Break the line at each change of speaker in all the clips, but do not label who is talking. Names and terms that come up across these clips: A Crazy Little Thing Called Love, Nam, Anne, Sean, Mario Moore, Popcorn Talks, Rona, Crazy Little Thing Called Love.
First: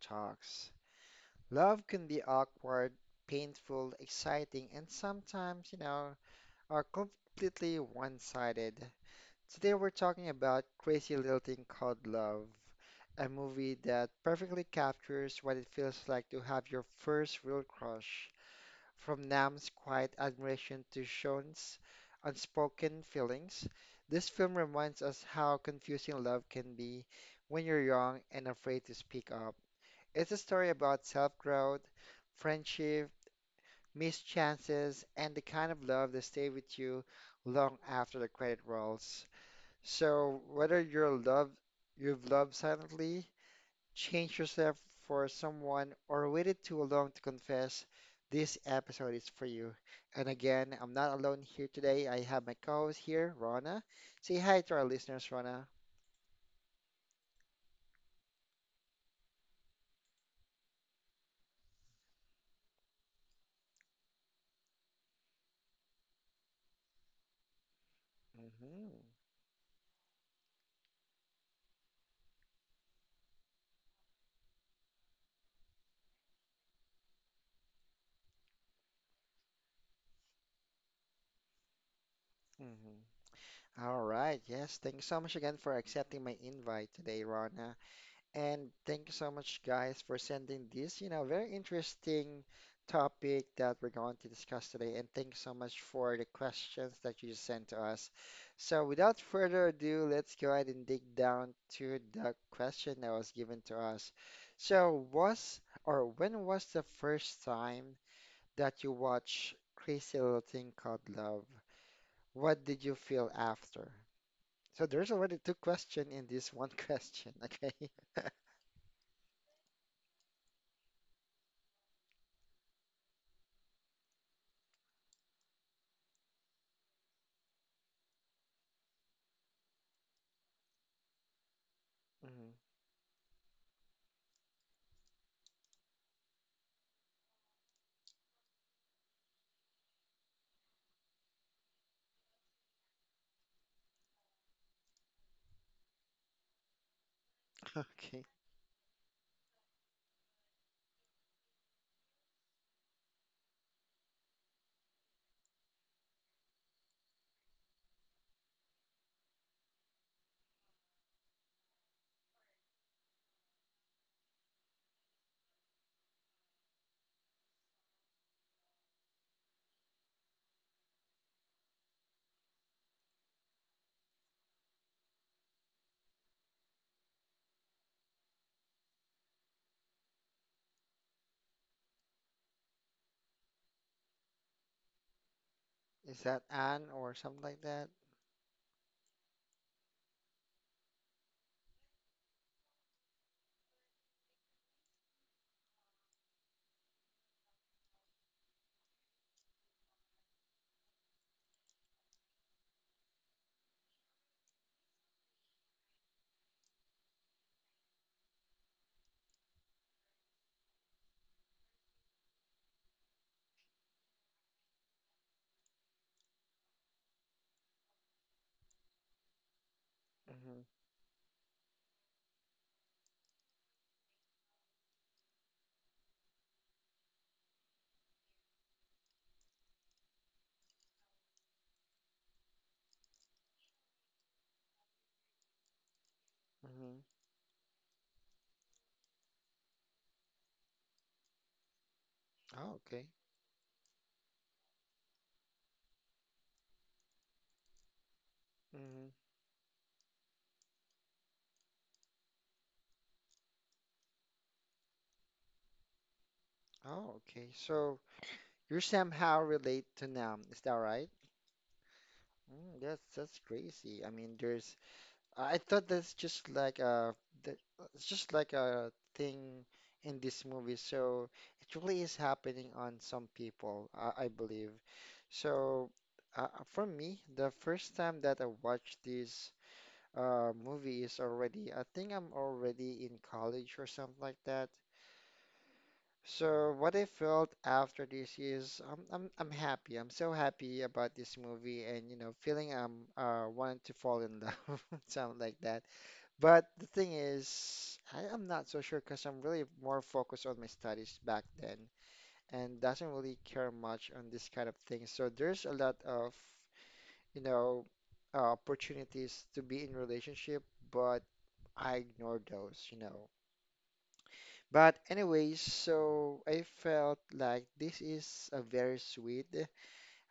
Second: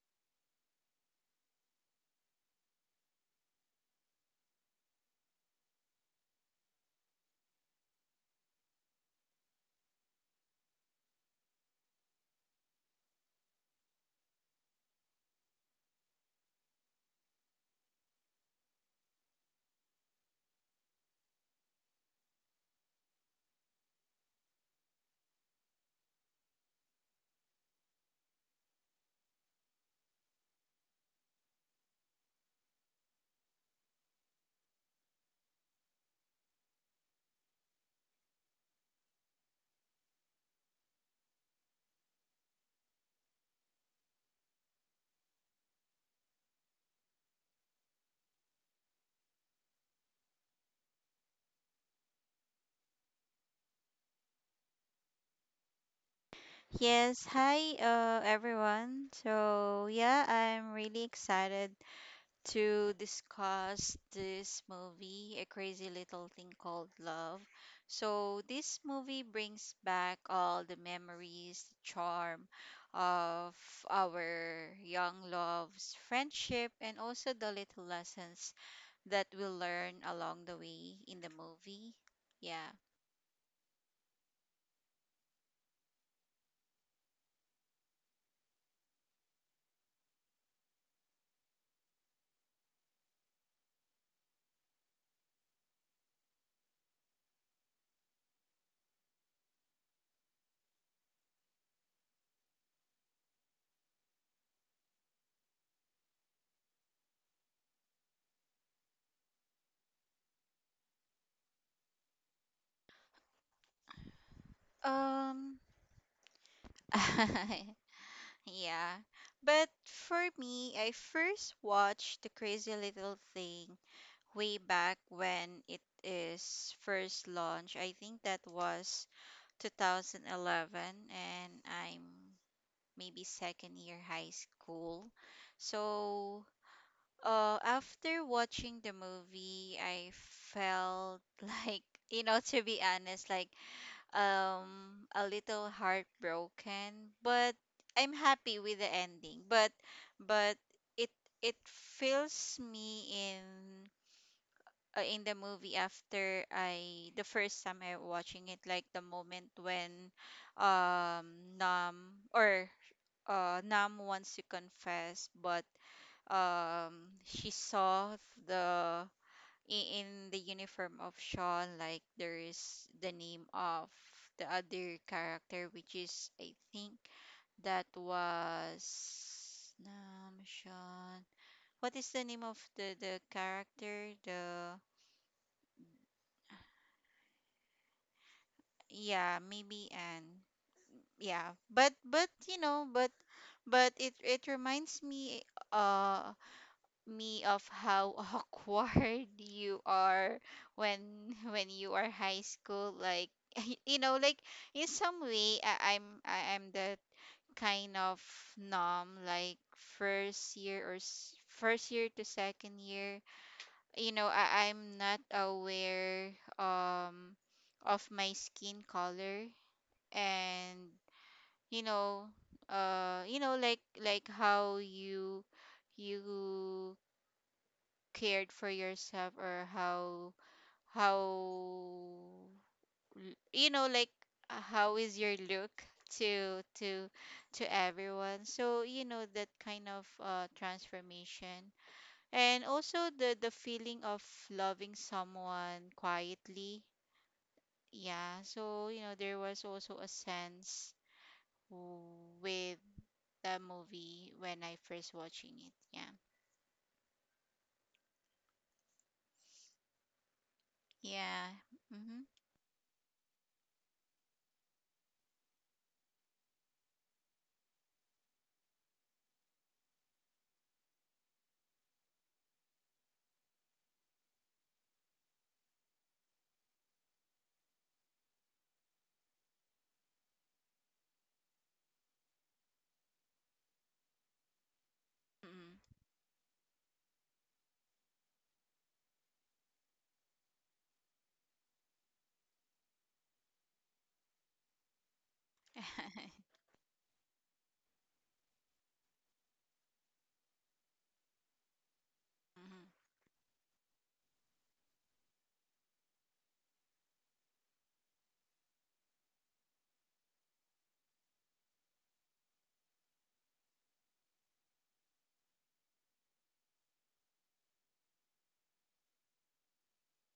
Talks. Love can be awkward, painful, exciting, and sometimes, are completely one-sided. Today we're talking about Crazy Little Thing Called Love, a movie that perfectly captures what it feels like to have your first real crush. From Nam's quiet admiration to Sean's unspoken feelings, this film reminds us how confusing love can be when you're young and afraid to speak up. It's a story about self-growth, friendship, missed chances, and the kind of love that stays with you long after the credit rolls. So whether you've loved silently change yourself for someone, or waited too long to confess, this episode is for you. And again, I'm not alone here today. I have my co-host here, Rona. Say hi to our listeners, Rona.
Yes, hi everyone. So, yeah, I'm really excited to discuss this movie, A Crazy Little Thing Called Love. So, this
Mhm.
movie brings back all the memories, the charm of our young loves, friendship, and also the little lessons that we learn along the way in the movie. Yeah.
Mhm. All right. Yes. Thanks so much again for accepting my invite today, Rona. And thank you so much, guys, for sending this, very interesting topic that we're going to discuss today. And thank you so much for the questions that you sent to us. So, without further ado, let's go ahead and dig down to the question that was given to us. So, was or when was the first time that you watched Crazy Little Thing Called Love? What did you feel after? So, there's already two
Um
questions in this one question, okay?
Yeah. But for me, I first watched The Crazy Little Thing way back when it is first launched. I think that was 2011 and I'm
Mhm.
maybe second year high school. So, after watching the movie, I felt like, to be honest, like, a little heartbroken, but I'm
Okay.
happy with the ending, but it it fills me in the movie after I the first time I watching it, like the moment when um nam or nam wants to confess, but she saw the in the uniform of Sean, like there is the name of the other character, which is I think that was Sean. What is the name of the character? The
Is that Anne or something like that?
Yeah, maybe Anne. Yeah, but you know, but it reminds uh me of how awkward you are when you are high school, like you know, like in some way I'm the kind of numb like first year to second year, you know, I'm not aware um of my skin color.
Mm-hmm.
And you know, like how you cared for yourself, or how how you know like, how is your look to
Mm-hmm.
everyone. So you know, that kind of transformation, and
Oh,
also
okay.
the feeling of loving someone quietly, yeah. So you know,
Mm-hmm.
there was also a sense w- with the movie when I first watching it. Yeah.
Oh, okay. So you somehow relate to Nam, is that right?
Yeah. Mm-hmm.
Mm, that's crazy. I mean, there's. I thought that's just like a that it's just like a thing in this movie. So it really is happening on some people, I believe. So for me, the first time that I watched this movie is already, I think I'm already in college or something like that. So what I felt after this is I'm happy. I'm so happy about this movie and feeling I'm wanting to fall in love, something like that.
Mm-hmm.
But the thing is, I am not so sure because I'm really more focused on my studies back then and doesn't really care much on this kind of thing. So there's a lot of you know opportunities to be in relationship, but I ignored those. But anyways, so I felt like this is a very sweet,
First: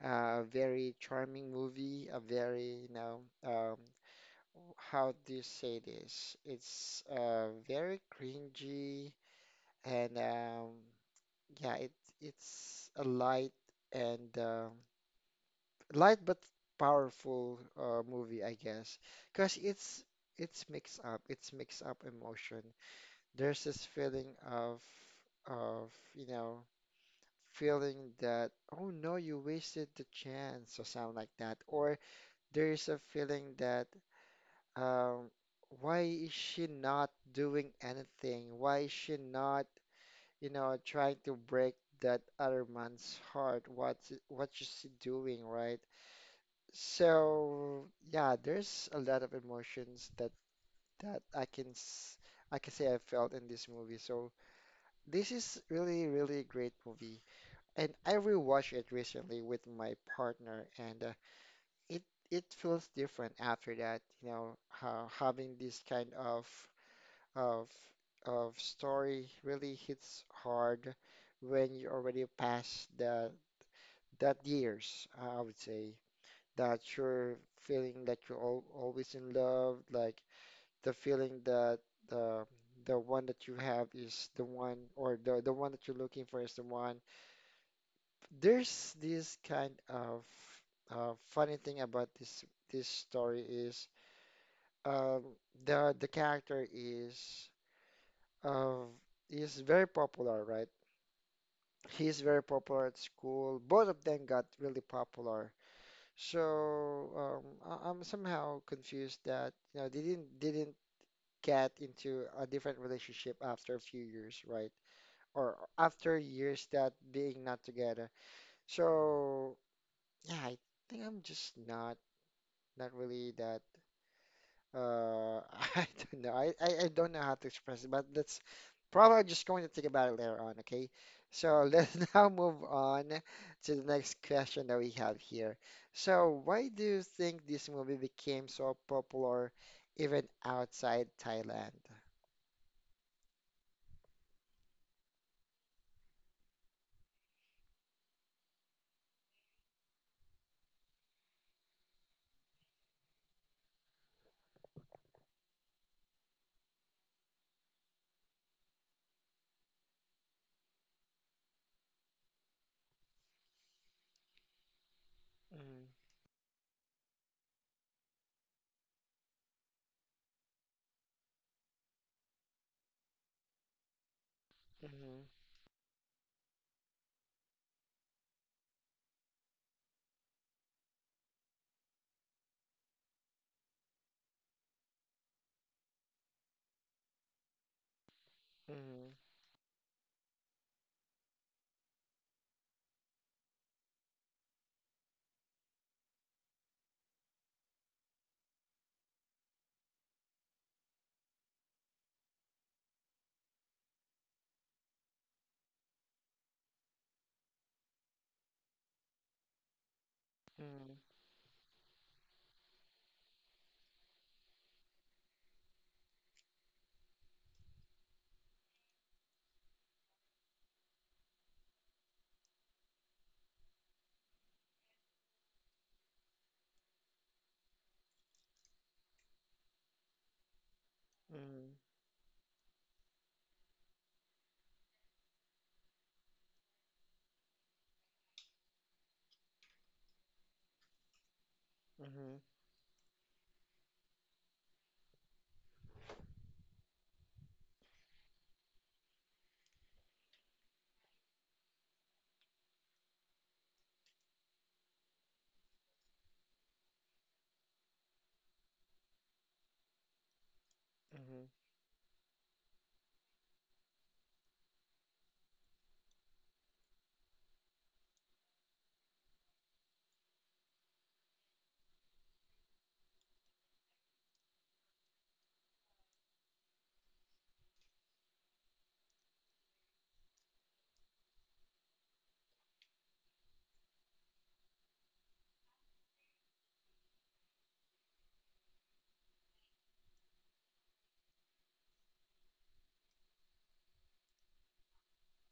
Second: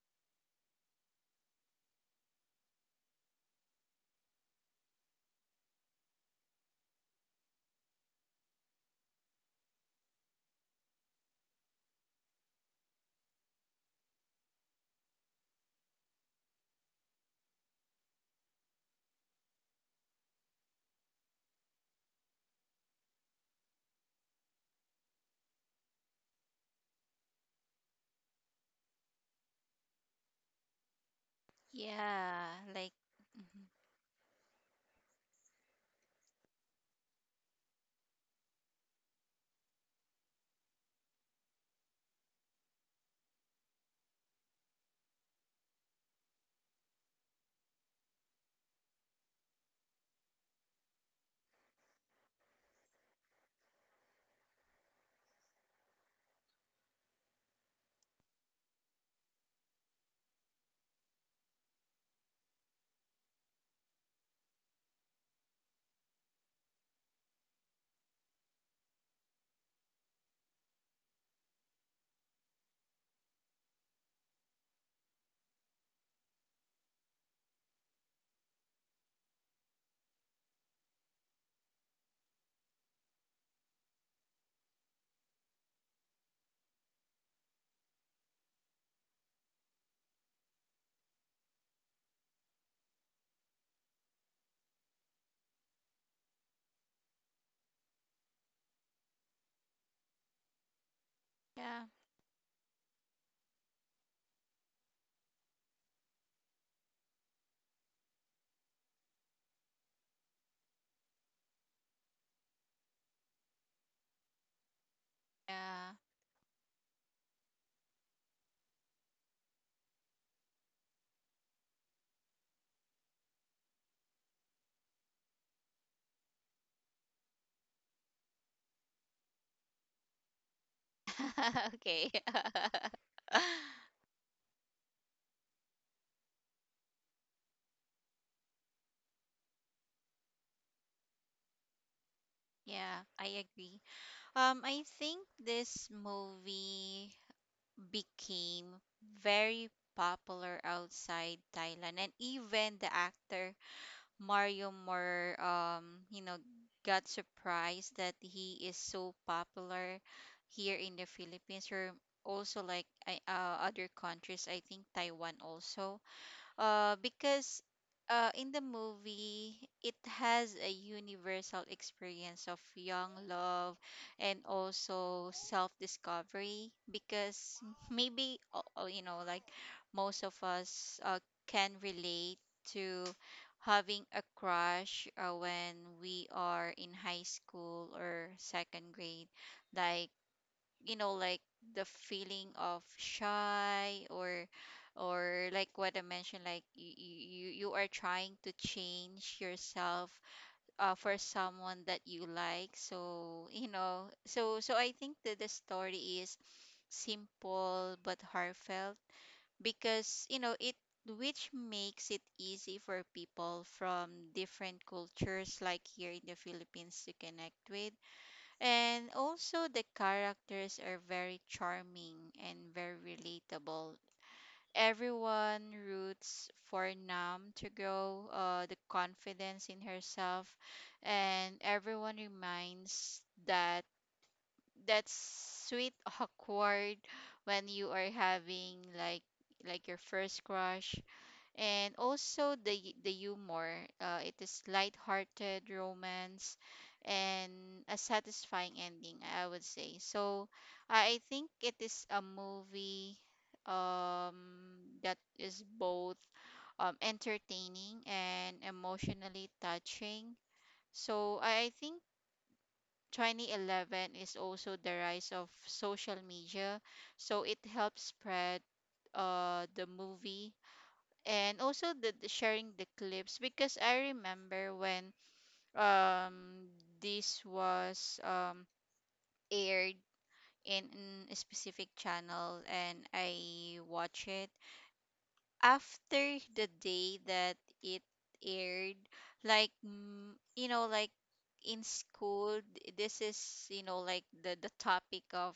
very charming movie, a very, how do you say this? It's very cringy and yeah, it's a and uh, light but powerful movie, I guess, because it's mix up emotion. There's this feeling of feeling that, oh no, you wasted the chance or something like that, or
Yeah,
there's
like
a feeling
mhm.
that, um why is she not doing anything? Why is she not trying to break that other man's heart? What is she doing, right? So yeah, there's a lot of emotions that I can say I felt in this movie. So this is really, really great movie, and I rewatched it recently with my partner, and it it feels different after that. You know, how having this kind of of story really hits hard when you already past the that years, I would say, that you're feeling that you're al always in love, like the feeling that the the one that you have is the one, or the one that you're looking for is the one. There's this kind of funny thing about this story is, um, the character uh, is very popular, right?
Yeah,
He's very popular at school. Both of them got really popular. So I'm somehow confused that they didn't get into a different relationship after a few years, right? Or
yeah.
after years that being not together. So yeah, I think I'm just not really that uh I don't know. I don't know how to express it, but that's probably just going to think about it later on, okay? So let's
Okay.
now move on to the next question that we have here. So why do you think this movie became so popular even outside Thailand?
Yeah, I agree. I think this movie became very popular outside Thailand, and even the actor Mario Moore, got surprised that he is so popular here in the Philippines, or also like other countries. I think Taiwan
Mhm,
also, because in the movie, it has a universal experience of young love and
mhm,
also self discovery. Because maybe, like most of us can relate to having a crush when we are in high school or second
mhm,
grade. Like, you know, like the feeling of shy, or like what I mentioned, like you are trying to change yourself for someone that you like. So you know, so I think that the story is simple but heartfelt, because you know it which makes it easy for people from different cultures, like here in the Philippines, to connect with. And also, the characters are very charming and very relatable. Everyone roots for Nam to grow the confidence in herself,
mhm,
and
mhm,
everyone reminds that that sweet awkward when you are having like your first crush. And
mhm,
also the humor. It is light-hearted romance and a satisfying ending, I would say. So I think it is a movie that is both entertaining and emotionally touching. So
mhm.
I think 2011 is also the rise of social media. So it helps spread the movie, and also the sharing the clips. Because I remember when um this was aired in a specific channel, and I watch it after the day that it aired. Like mm, you know, like in school, this is, you know, like the topic of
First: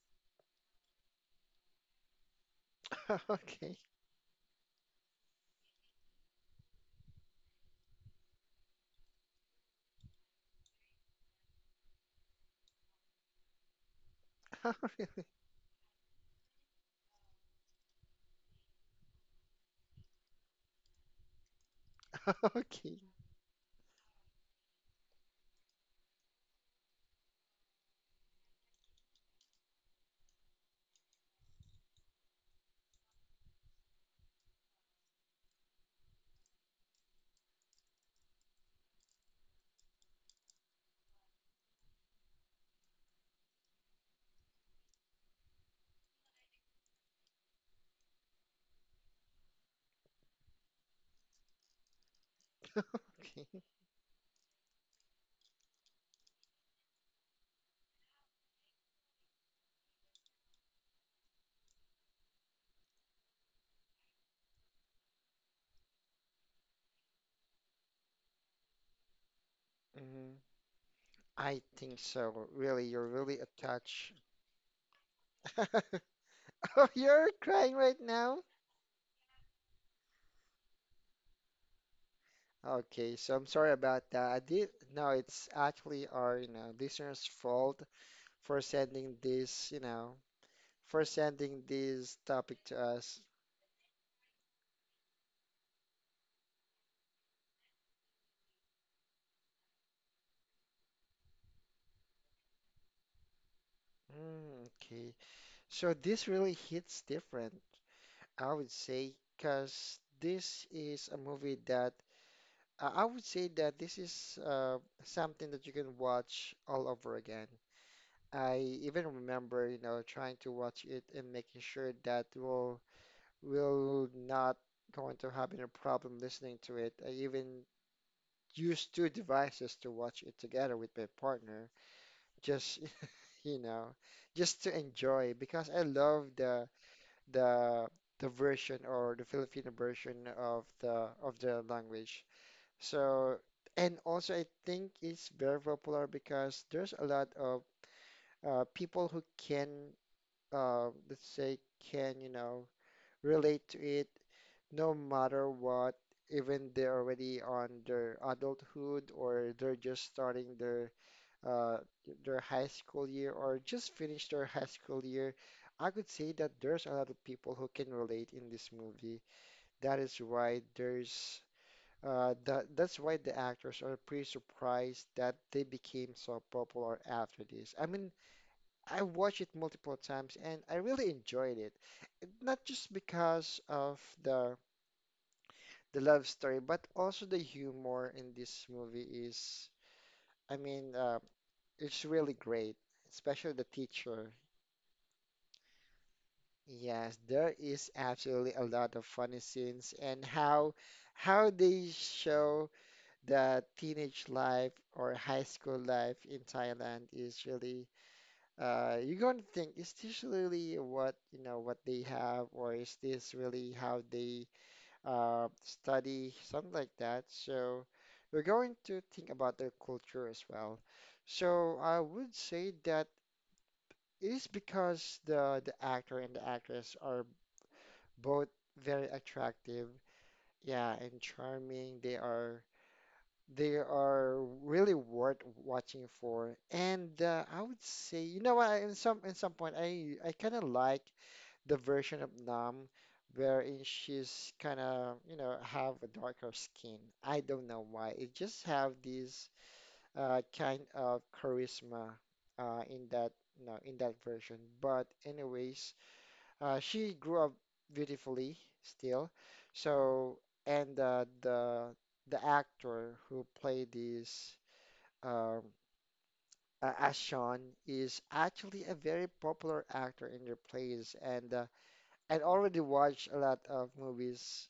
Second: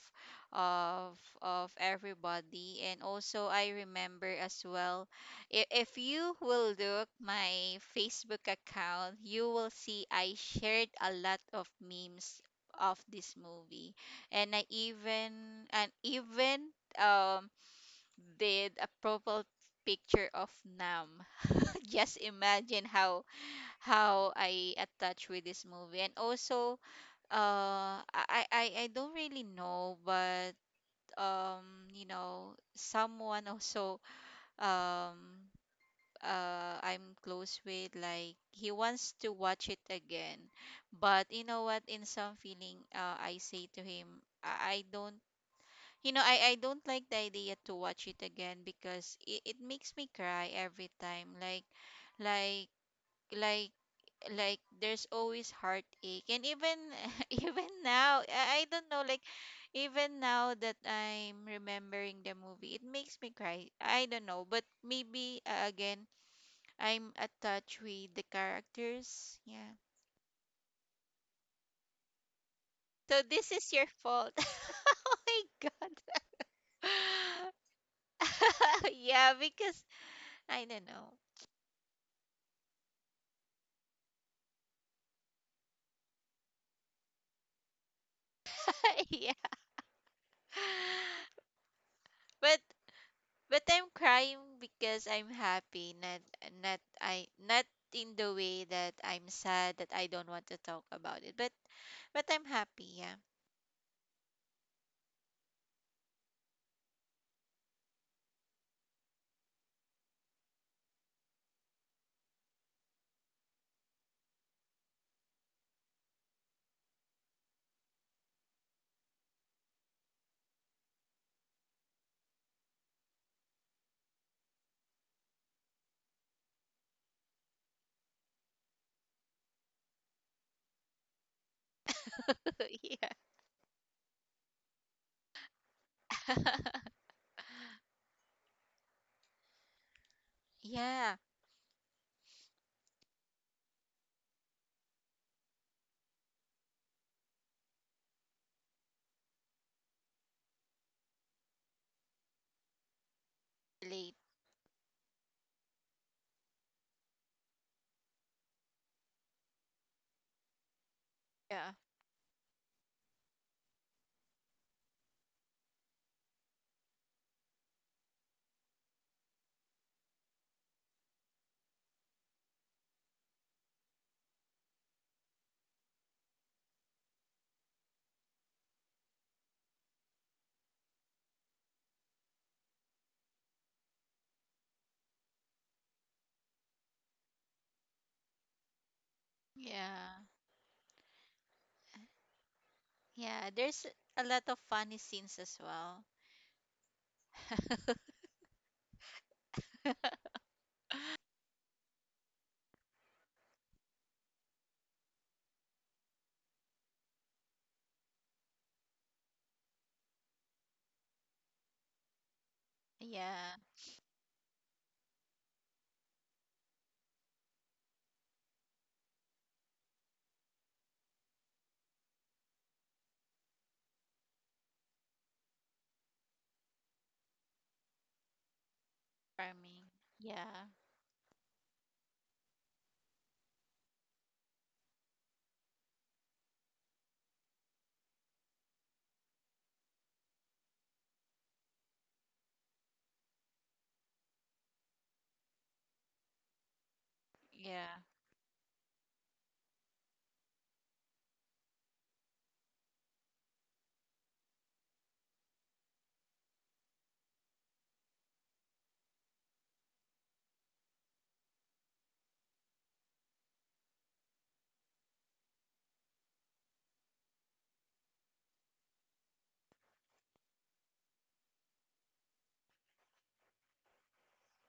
of everybody. And also I
Okay.
remember as well, if you will look my Facebook account, you will see I shared a lot of memes of this movie. And I even and even um did a profile picture of Nam. Just imagine
Okay.
how I attach with this movie. And also, I don't really know, but you know, someone also um I'm close with, like he wants to watch it again. But you know what? In some feeling, I say to him, I don't, you know, I don't like the idea to watch it again because it makes me cry every time. Like, like,
Okay.
like, like there's always heartache. And even, even now, I don't know, like, even now that I'm remembering the movie, it makes me cry. I don't know, but maybe again, I'm attached with the characters. Yeah.
Mhm, I think so. Really, you're
So
really
this is your
attached.
fault. Oh my God.
Oh, you're crying right now?
Yeah, because I don't know.
Okay, so I'm sorry about that. I did, no, it's actually our, listeners' fault for sending
Yeah.
this, you know, for sending this
But
topic to us.
I'm crying because I'm happy, not in the way that I'm sad that I don't want to talk about it. But I'm happy, yeah.
Mm, okay, so this really hits different, I would say, because this is a movie that I would say that this is something that you can watch all over again. I even remember, trying to watch it and making sure that we'll will not going to have any problem listening to it. I even used two devices to watch it together with my partner, just
Yeah.
you know, just to enjoy because I love the the version or the Filipino version of the
Yeah.
of the language. So and also I think it's very popular because there's a lot of people who can let's say, can, relate to it
Late.
no matter what, even they're already on their adulthood or they're just starting
Yeah.
uh, their high school year or just finished their high school year. I could say that there's a lot of people who can relate in this movie. That is why there's that that's why the actors are pretty surprised that they became so popular after this. I mean, I watched it multiple times and I really enjoyed it. Not just because of the love story, but also the humor in this movie is,
Yeah.
I mean, it's really great,
Yeah.
especially the
There's a
teacher.
lot of funny scenes as well.
Yes, there is absolutely a lot of funny scenes and how they show the teenage life or high school life in Thailand is really you're going to think, is this really what they have, or is this
Yeah.
really how they study, something like that. So we're going to think about their culture as well. So I would say that it is because the actor and the actress are both very attractive,
Farming. Yeah.
yeah, and charming. They are really worth watching for. And I would say, you know what, in some point I kind of like the version of Nam wherein she's kind of, have a darker skin. I don't know
Yeah.
why. It just have this kind of charisma in that version. But anyways, she grew up beautifully still. So, and the actor who played this um, as Sean is actually a very popular actor in their plays, and I'd already watched a lot of movies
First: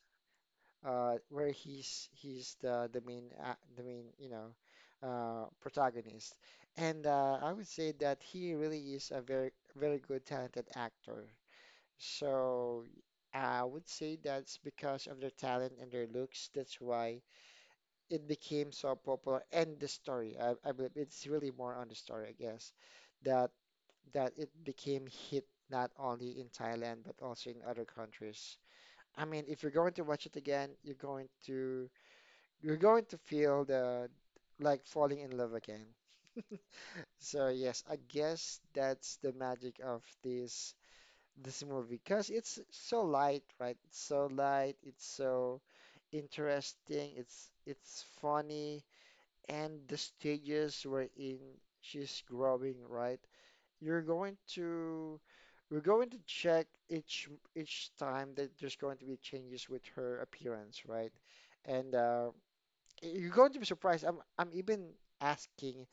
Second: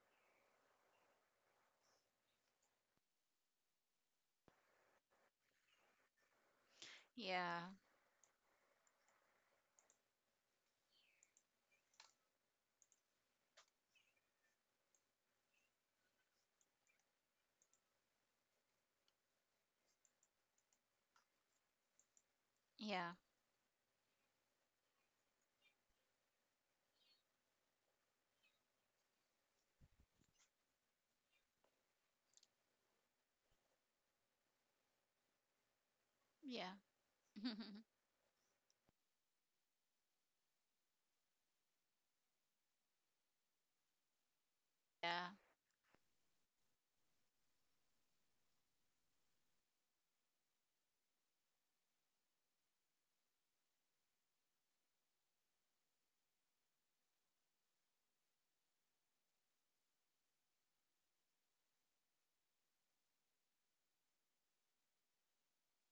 where he's the main protagonist, and I would
Yeah.
say that he really is a very very good talented actor. So I would say that's because of their talent and their looks. That's why it became so popular, and the story. I believe it's really more on the story, I guess,
Yeah.
that that it became hit not only in Thailand but also in other countries. I mean, if you're going to watch it again, you're going to feel the like falling in love again.
Yeah.
So yes, I guess that's the magic of this movie because it's so light, right? It's so light, it's
Yeah.
so interesting, it's funny, and the stages we're in, she's growing, right? You're going to we're going to check each time that there's going to be changes with her appearance, right? And you're going to be surprised. I'm even asking,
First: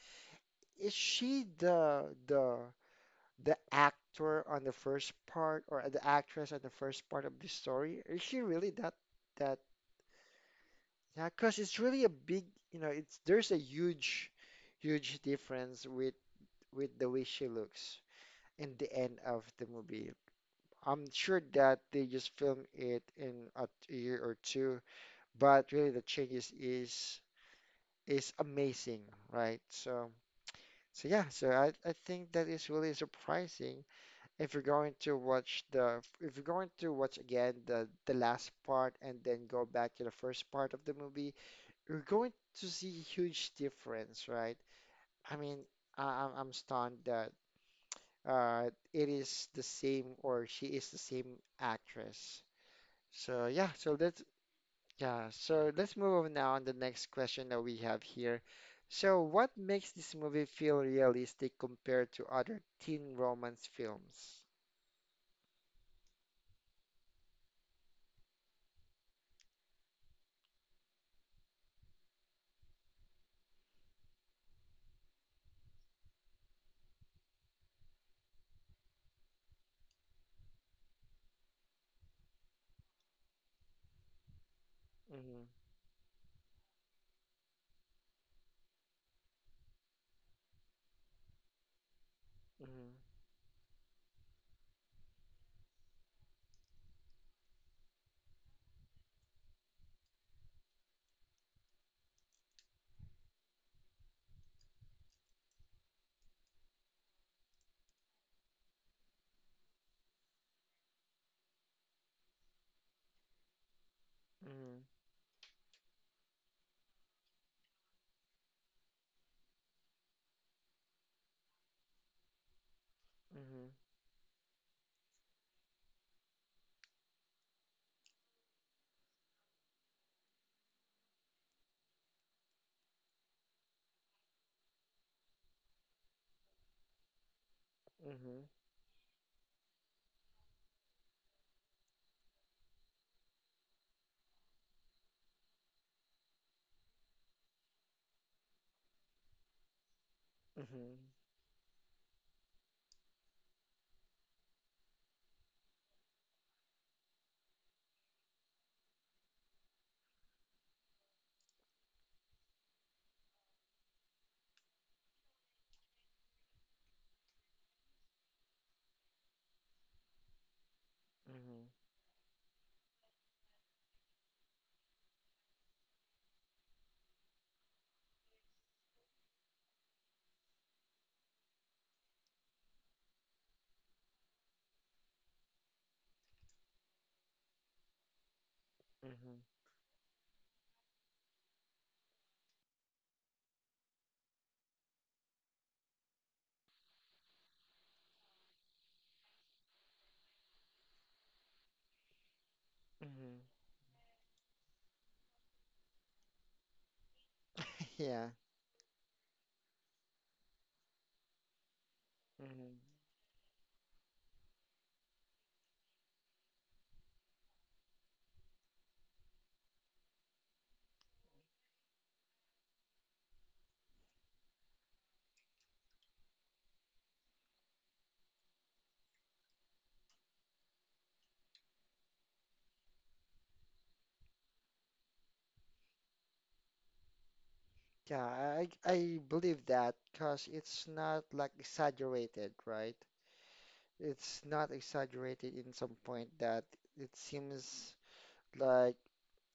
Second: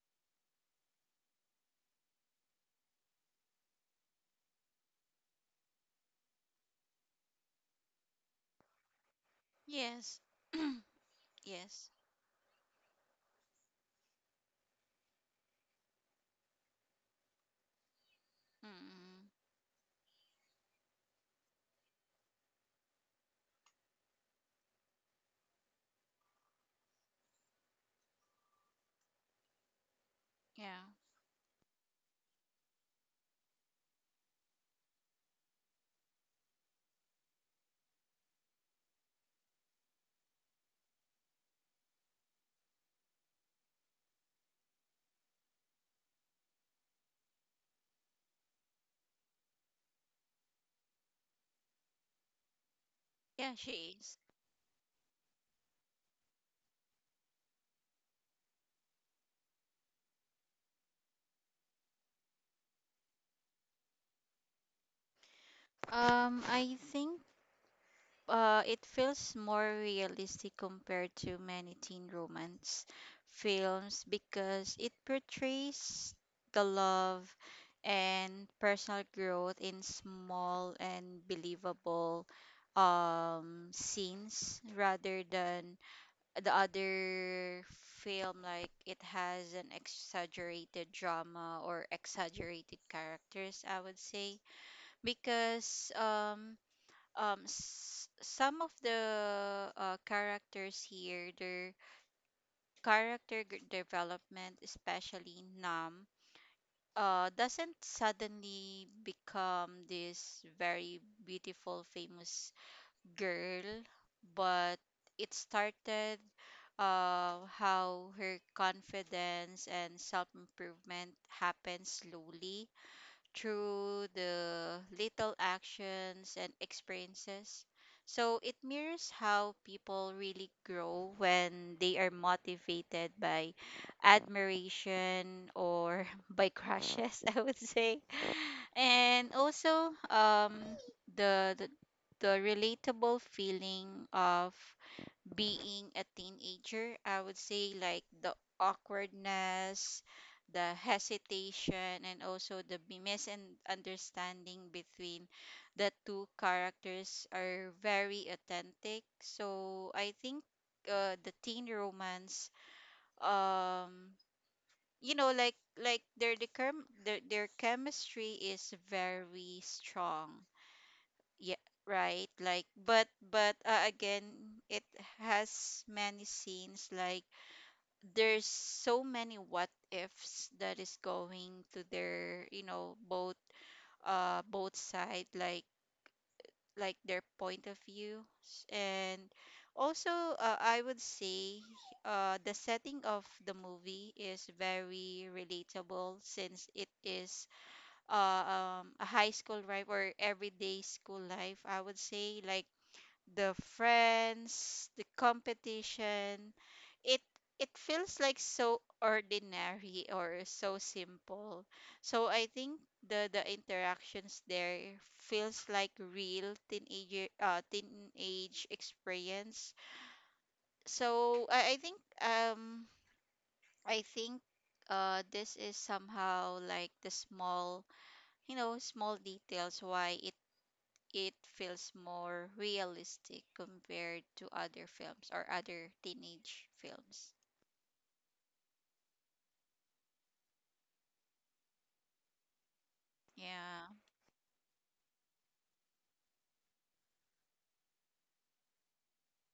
is she the actor on the first part or the actress on the first part of the story? Is she really that?
Yes.
Yeah, because it's
Yes.
really a big, you know, it's there's a huge, huge difference with the way she looks in the end
Mm.
of the movie, I'm sure that they just film it in a year or two, but really the changes is amazing, right? So
Yeah.
so yeah, so I think that is really surprising if you're going to watch again the last part and then go back to the first part of the movie, you're going to see huge difference, right? I mean, I'm stunned that it is the same or she is the same actress. So
Yeah,
yeah,
she
so
is.
let's move on now on the next question that we have here. So what makes this movie feel realistic compared to other teen romance films?
I think it feels more realistic compared to many teen romance films, because it portrays the love and personal growth in small and believable scenes, rather
Mm-hmm,
than the other film, like it has an exaggerated drama or exaggerated
mm-hmm,
characters, I would say. Because some of the characters here, their development, especially Nam, doesn't suddenly become this very beautiful famous girl, but it started how her confidence and self-improvement happened slowly,
mm-hmm,
through the little actions and experiences. So it mirrors how people really grow when they are motivated by admiration, or by crushes, I would say.
mm-hmm,
And also the the, the relatable feeling of being a teenager, I would say, like the awkwardness, the
mm-hmm, mm-hmm,
hesitation, and also misunderstanding between the two characters are very authentic. So I think the teen romance, um, like their their chemistry is very strong, yeah,
mm-hmm,
right. Like but again, it has many scenes, like there's so many what ifs that is going to their, you know, both both side, like their point of view. And
mm-hmm,
also I would say the setting of the movie is very relatable, since it is a high school life or everyday school life, I would say, like
mm-hmm.
the friends, the competition. It it feels
Yeah.
like so ordinary or so simple. So I
Mm-hmm.
think the interactions there feels like real teenage experience. So I think I think this is somehow like the small, you know, small details why it feels more realistic compared to other films or other teenage films.
Yeah, I believe that because it's not like exaggerated, right?
Yeah.
It's not exaggerated in some point that it seems like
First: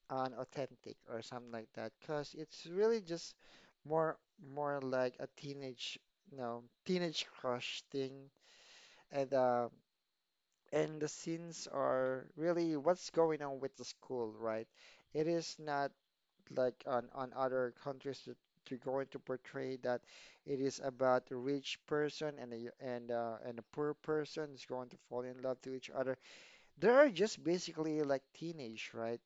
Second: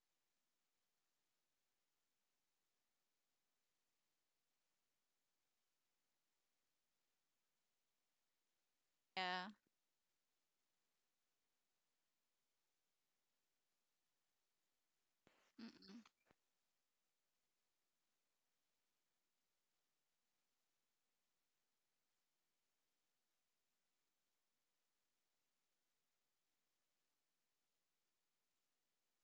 on authentic or something like that because it's really just more more like a teenage teenage crush thing and
Yeah.
uh and the scenes are really what's going on with the school, right? It is not
Mm-mm.
like on other countries that they're going to portray that it is about a rich person and a poor person is going to fall in love to each other. They're just basically like teenage, right?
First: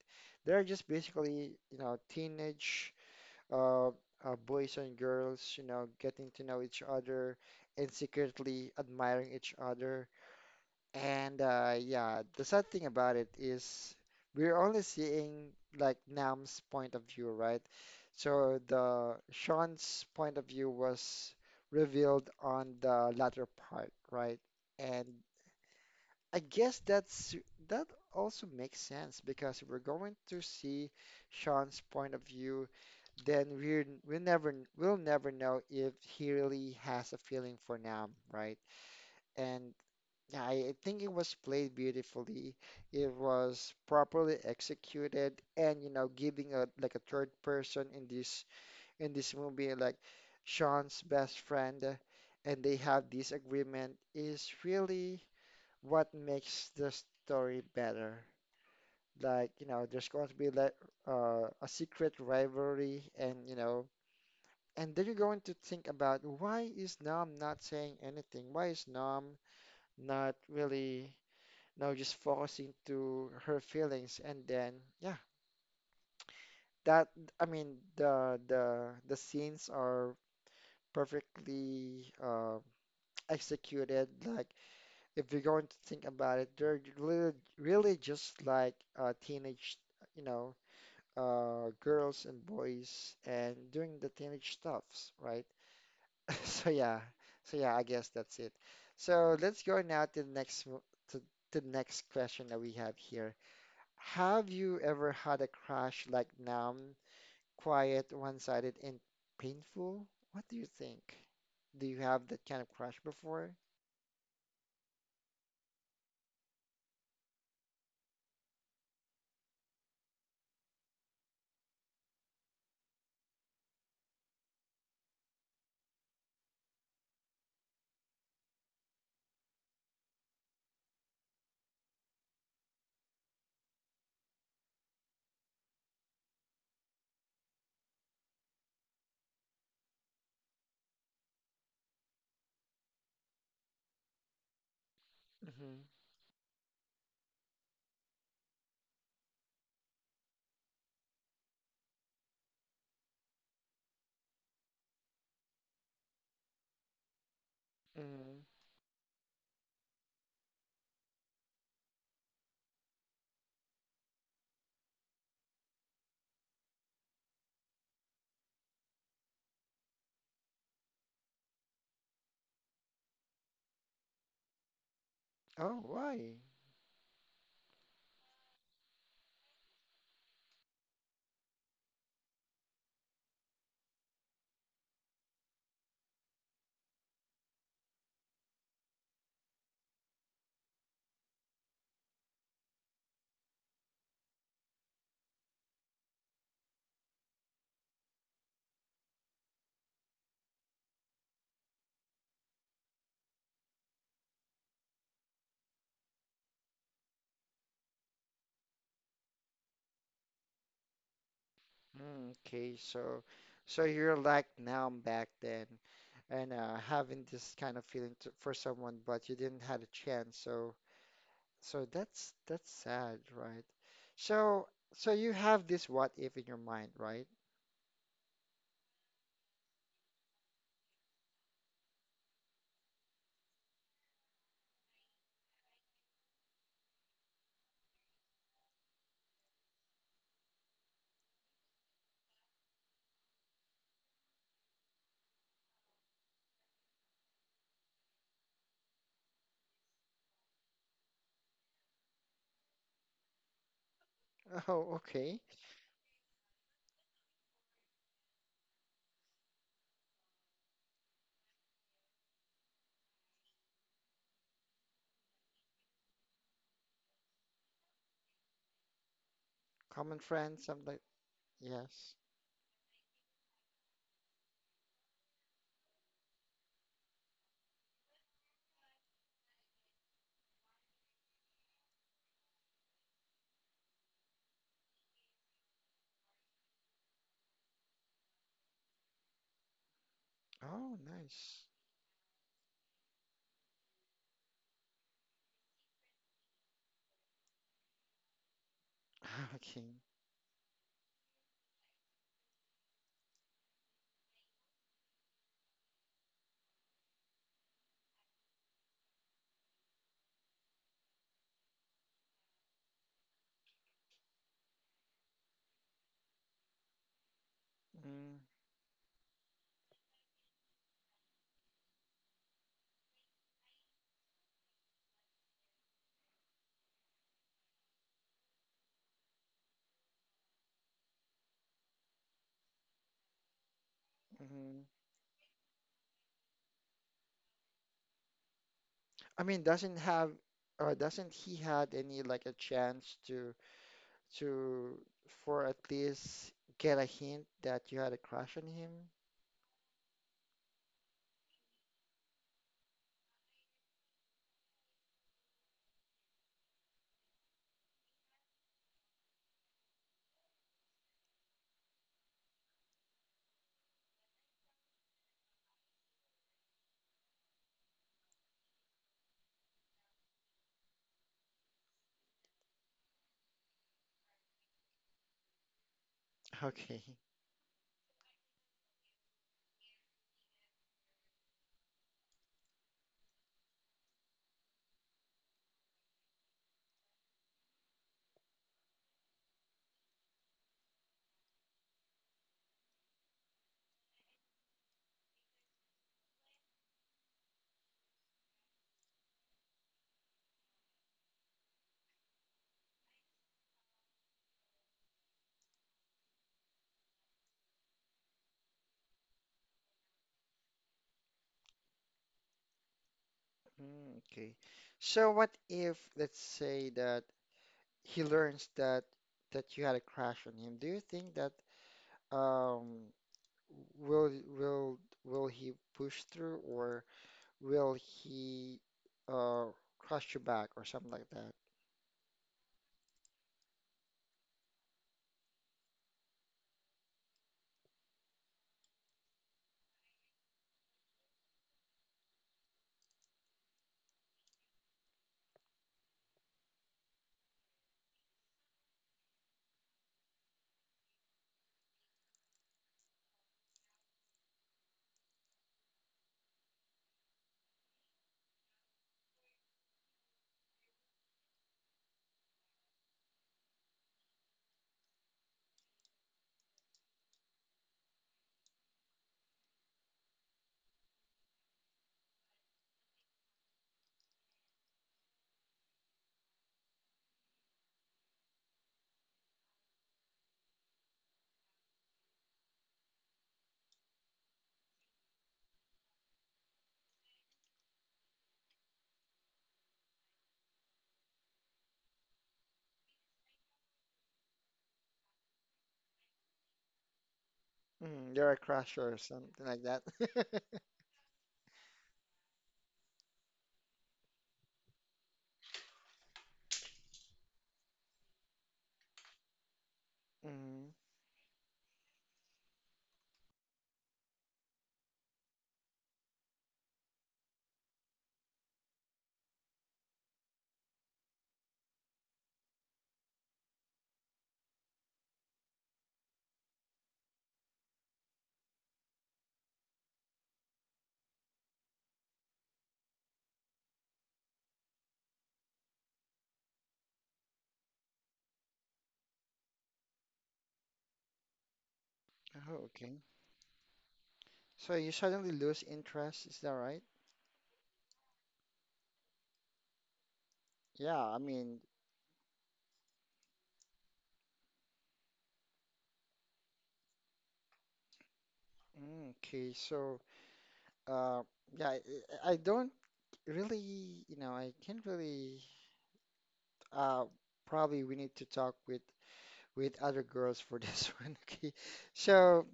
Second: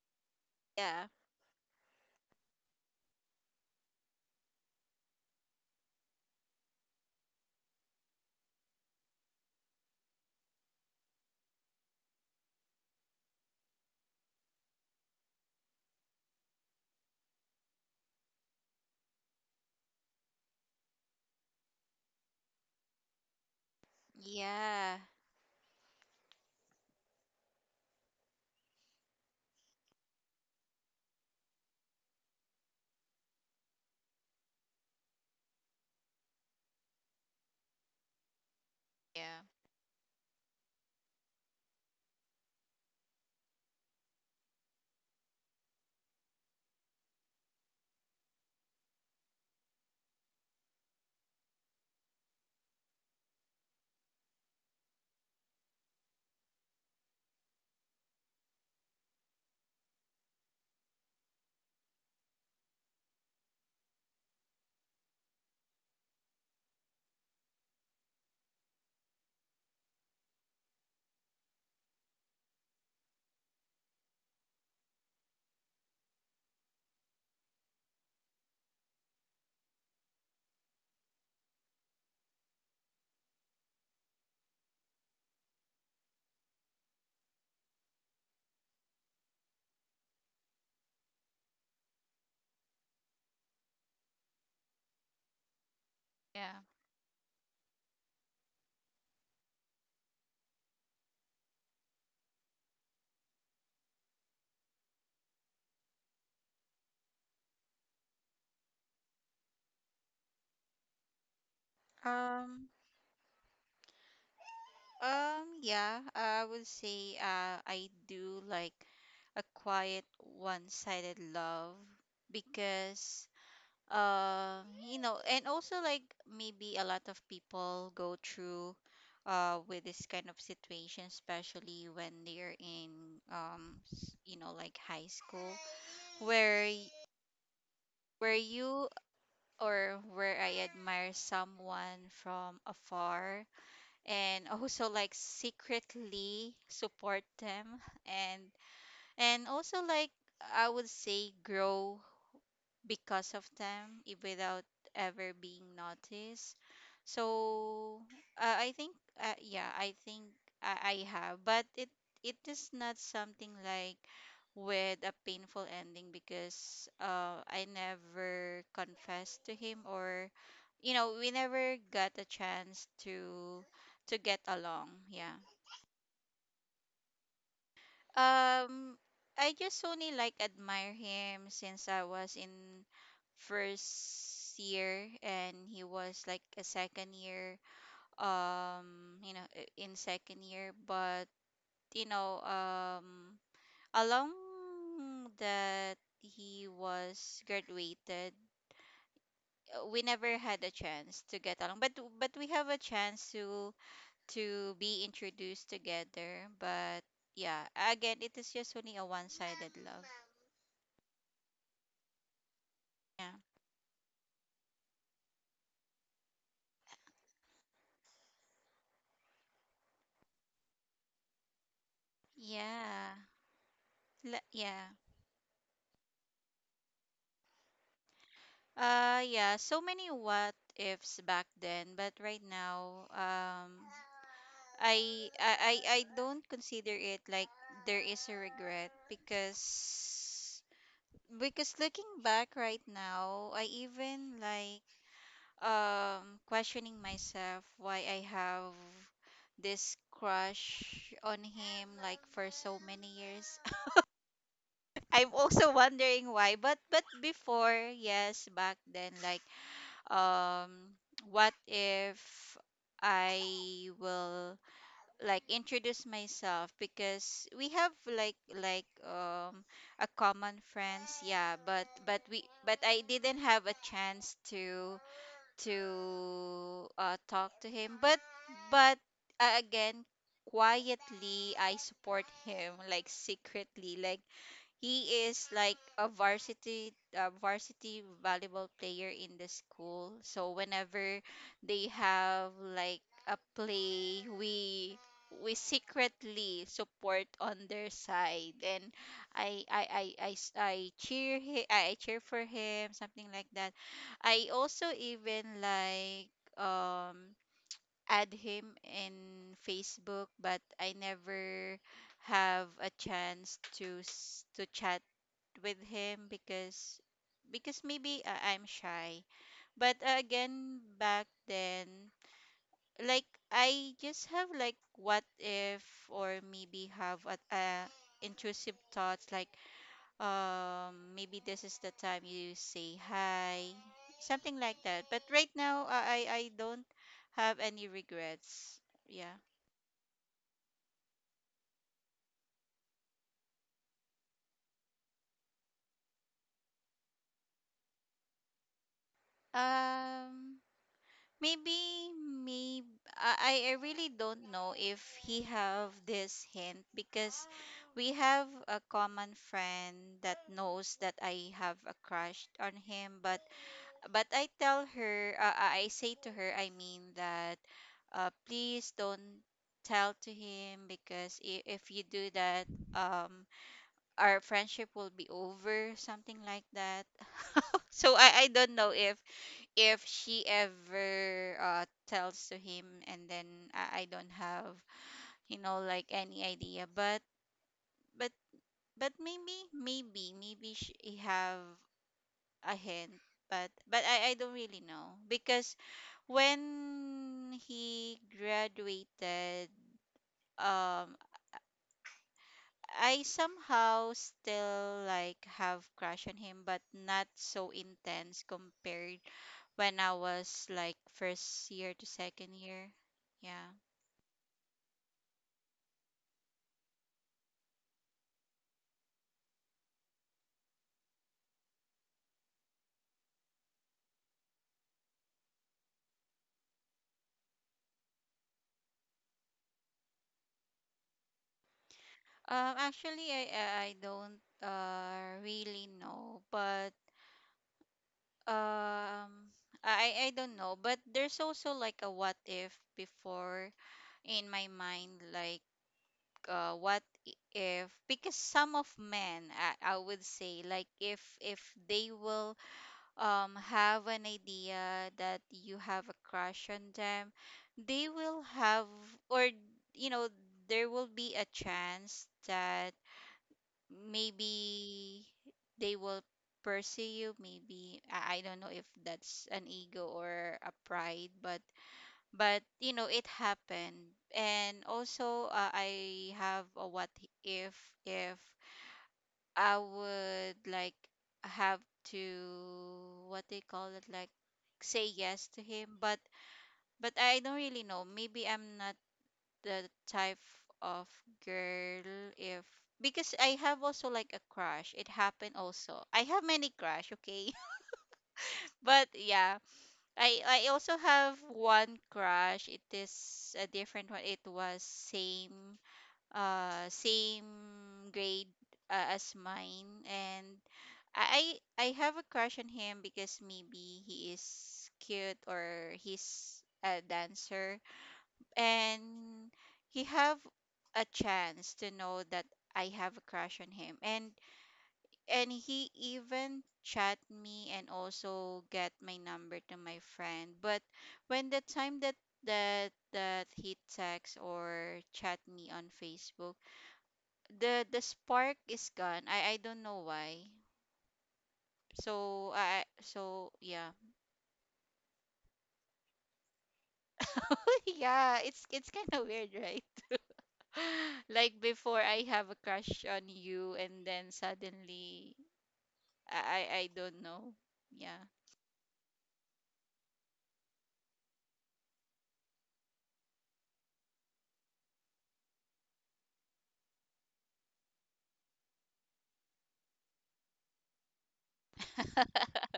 They're just
Yeah.
basically, teenage boys and girls, getting to know each other and secretly admiring each other. And yeah, the sad thing about it is we're only seeing like Nam's point of view, right? So the Sean's point of view was revealed on the latter part, right?
Yeah.
And I guess that also makes sense because if we're going to see Sean's point of view, then we'll never know if he really has a feeling for Nam, right?
Yeah.
And yeah, I think it was played beautifully. It was properly executed, and giving a like a third person in this movie, like Sean's best friend, and they have this agreement is really what makes the story better. Like, there's going to be like a secret rivalry, and and then you're going to think about, why is Nam not saying anything? Why is Nam not really, just focusing to her feelings? And then, yeah, that I mean, the scenes are perfectly executed. Like if you're going to think about it, they're really, really just like teenage, you know, girls and boys and doing the teenage stuffs, right?
Yeah.
So yeah, so yeah, I guess that's it. So let's go now to the next to to the next question that we have here. Have you ever had a crush like numb, quiet, one-sided, and painful? What do you think? Do you have that kind
Um
of crush before?
yeah, I would say I do like a quiet one-sided love, because you know, and also like maybe a lot of people go through with this kind of situation, especially when they're in you know, like high school, where y- where you or where I admire someone from afar, and also like
Hmm.
secretly support them. And also like I would say grow because of them without ever being noticed. So
Hmm.
I think yeah, I think I have, but it is not something like with a painful ending, because I never confessed to him, or you know, we never got a chance to get along. Yeah.
Oh, why?
Um, I just only like admire him since I was in first year, and he was like a second year. In second year. But you know, along that he was graduated, we never had a chance to get along. But we have a chance to be introduced together, but yeah, again it is just only a one-sided love.
Mm, okay, so
Yeah.
so you're like now back then and having this kind of feeling for someone, but you didn't had a chance. So that's
Yeah.
sad, right? So
Yeah.
so you have this what if in your mind, right?
Yeah, so many what ifs back then, but right now I I I I don't consider it like there is a regret, because looking back right now, I even like questioning myself why I have this crush on him, like for so many years.
Oh,
I'm
okay.
also wondering why. But before, yes, back then, like um, what if I will like introduce myself, because we have like a
Common
common
friends, something like.
friends, yeah.
Yes.
But we but I didn't have a chance to talk to him. But but again, quietly I support him, like secretly. Like he is like a varsity volleyball player in the school. So
Oh,
whenever
nice.
they have like a play, we secretly support on their side. And
Okay.
I, s- I cheer he, I cheer for him, something like that. I also even like um add him in Facebook but I never have a chance to to chat with him because maybe
Mm,
I'm shy. But again, back then, like I just have like what if or maybe have a intrusive thoughts like maybe this is the time you say hi, something like
mhm.
that. But right now, I don't have any regrets. Yeah.
I mean, doesn't he had any like a chance to for at least get a hint that you had a crush on him?
Um. Maybe I really don't know if he have this hint because we have a common friend that knows that I have a crush on him. But I tell her, I say to her, I mean that, please don't tell to him because if you do that, um, our friendship will be over, something like
Okay.
that. So I don't know if she ever tells to him and then I don't have you know like any idea but but maybe she have a hint but but I don't really know because when he graduated um I somehow still like have crush on him but not so intense compared when I was like first year to second year, yeah.
Mm, okay. So what if, let's say that he learns that you had a crush on him? Do you think that um will will will he push through, or will he uh crush you back or something like that?
Actually, I don't really know, but um, I don't know. But there's also like a what if before in my mind, like what if because some of men, I would say, like if they will have an idea that you have a crush on them, they will have or you know there will be a chance that maybe they will pursue you. Maybe I don't know if that's an ego or a pride but you know it happened. And also I have a what if if I would like have to what they call it like say yes to him but I don't really know. Maybe I'm not the type of girl if because I have also like a crush. It happened also. I have many crush, okay?
Mm, you're a
But
crusher or
yeah,
something like that.
I also have one crush. It is a different one. It was same same grade as mine. And
Mm.
I have a crush on him because maybe he is cute or he's a dancer, and he have a chance to know that I have a crush on him. And he even chat me and also get my number to my friend. But when the time that that he text or chat me on Facebook, the spark is gone. I don't know why. So
Oh,
I,
okay.
so yeah.
So you suddenly lose interest, is that right?
Yeah, it's kind of weird, right?
Yeah, I
Like
mean,
before I have a crush on you and then suddenly I I don't know. Yeah.
okay, so uh, yeah, I don't really, I can't really. Uh, Probably we need to talk with other girls for this one. Okay, so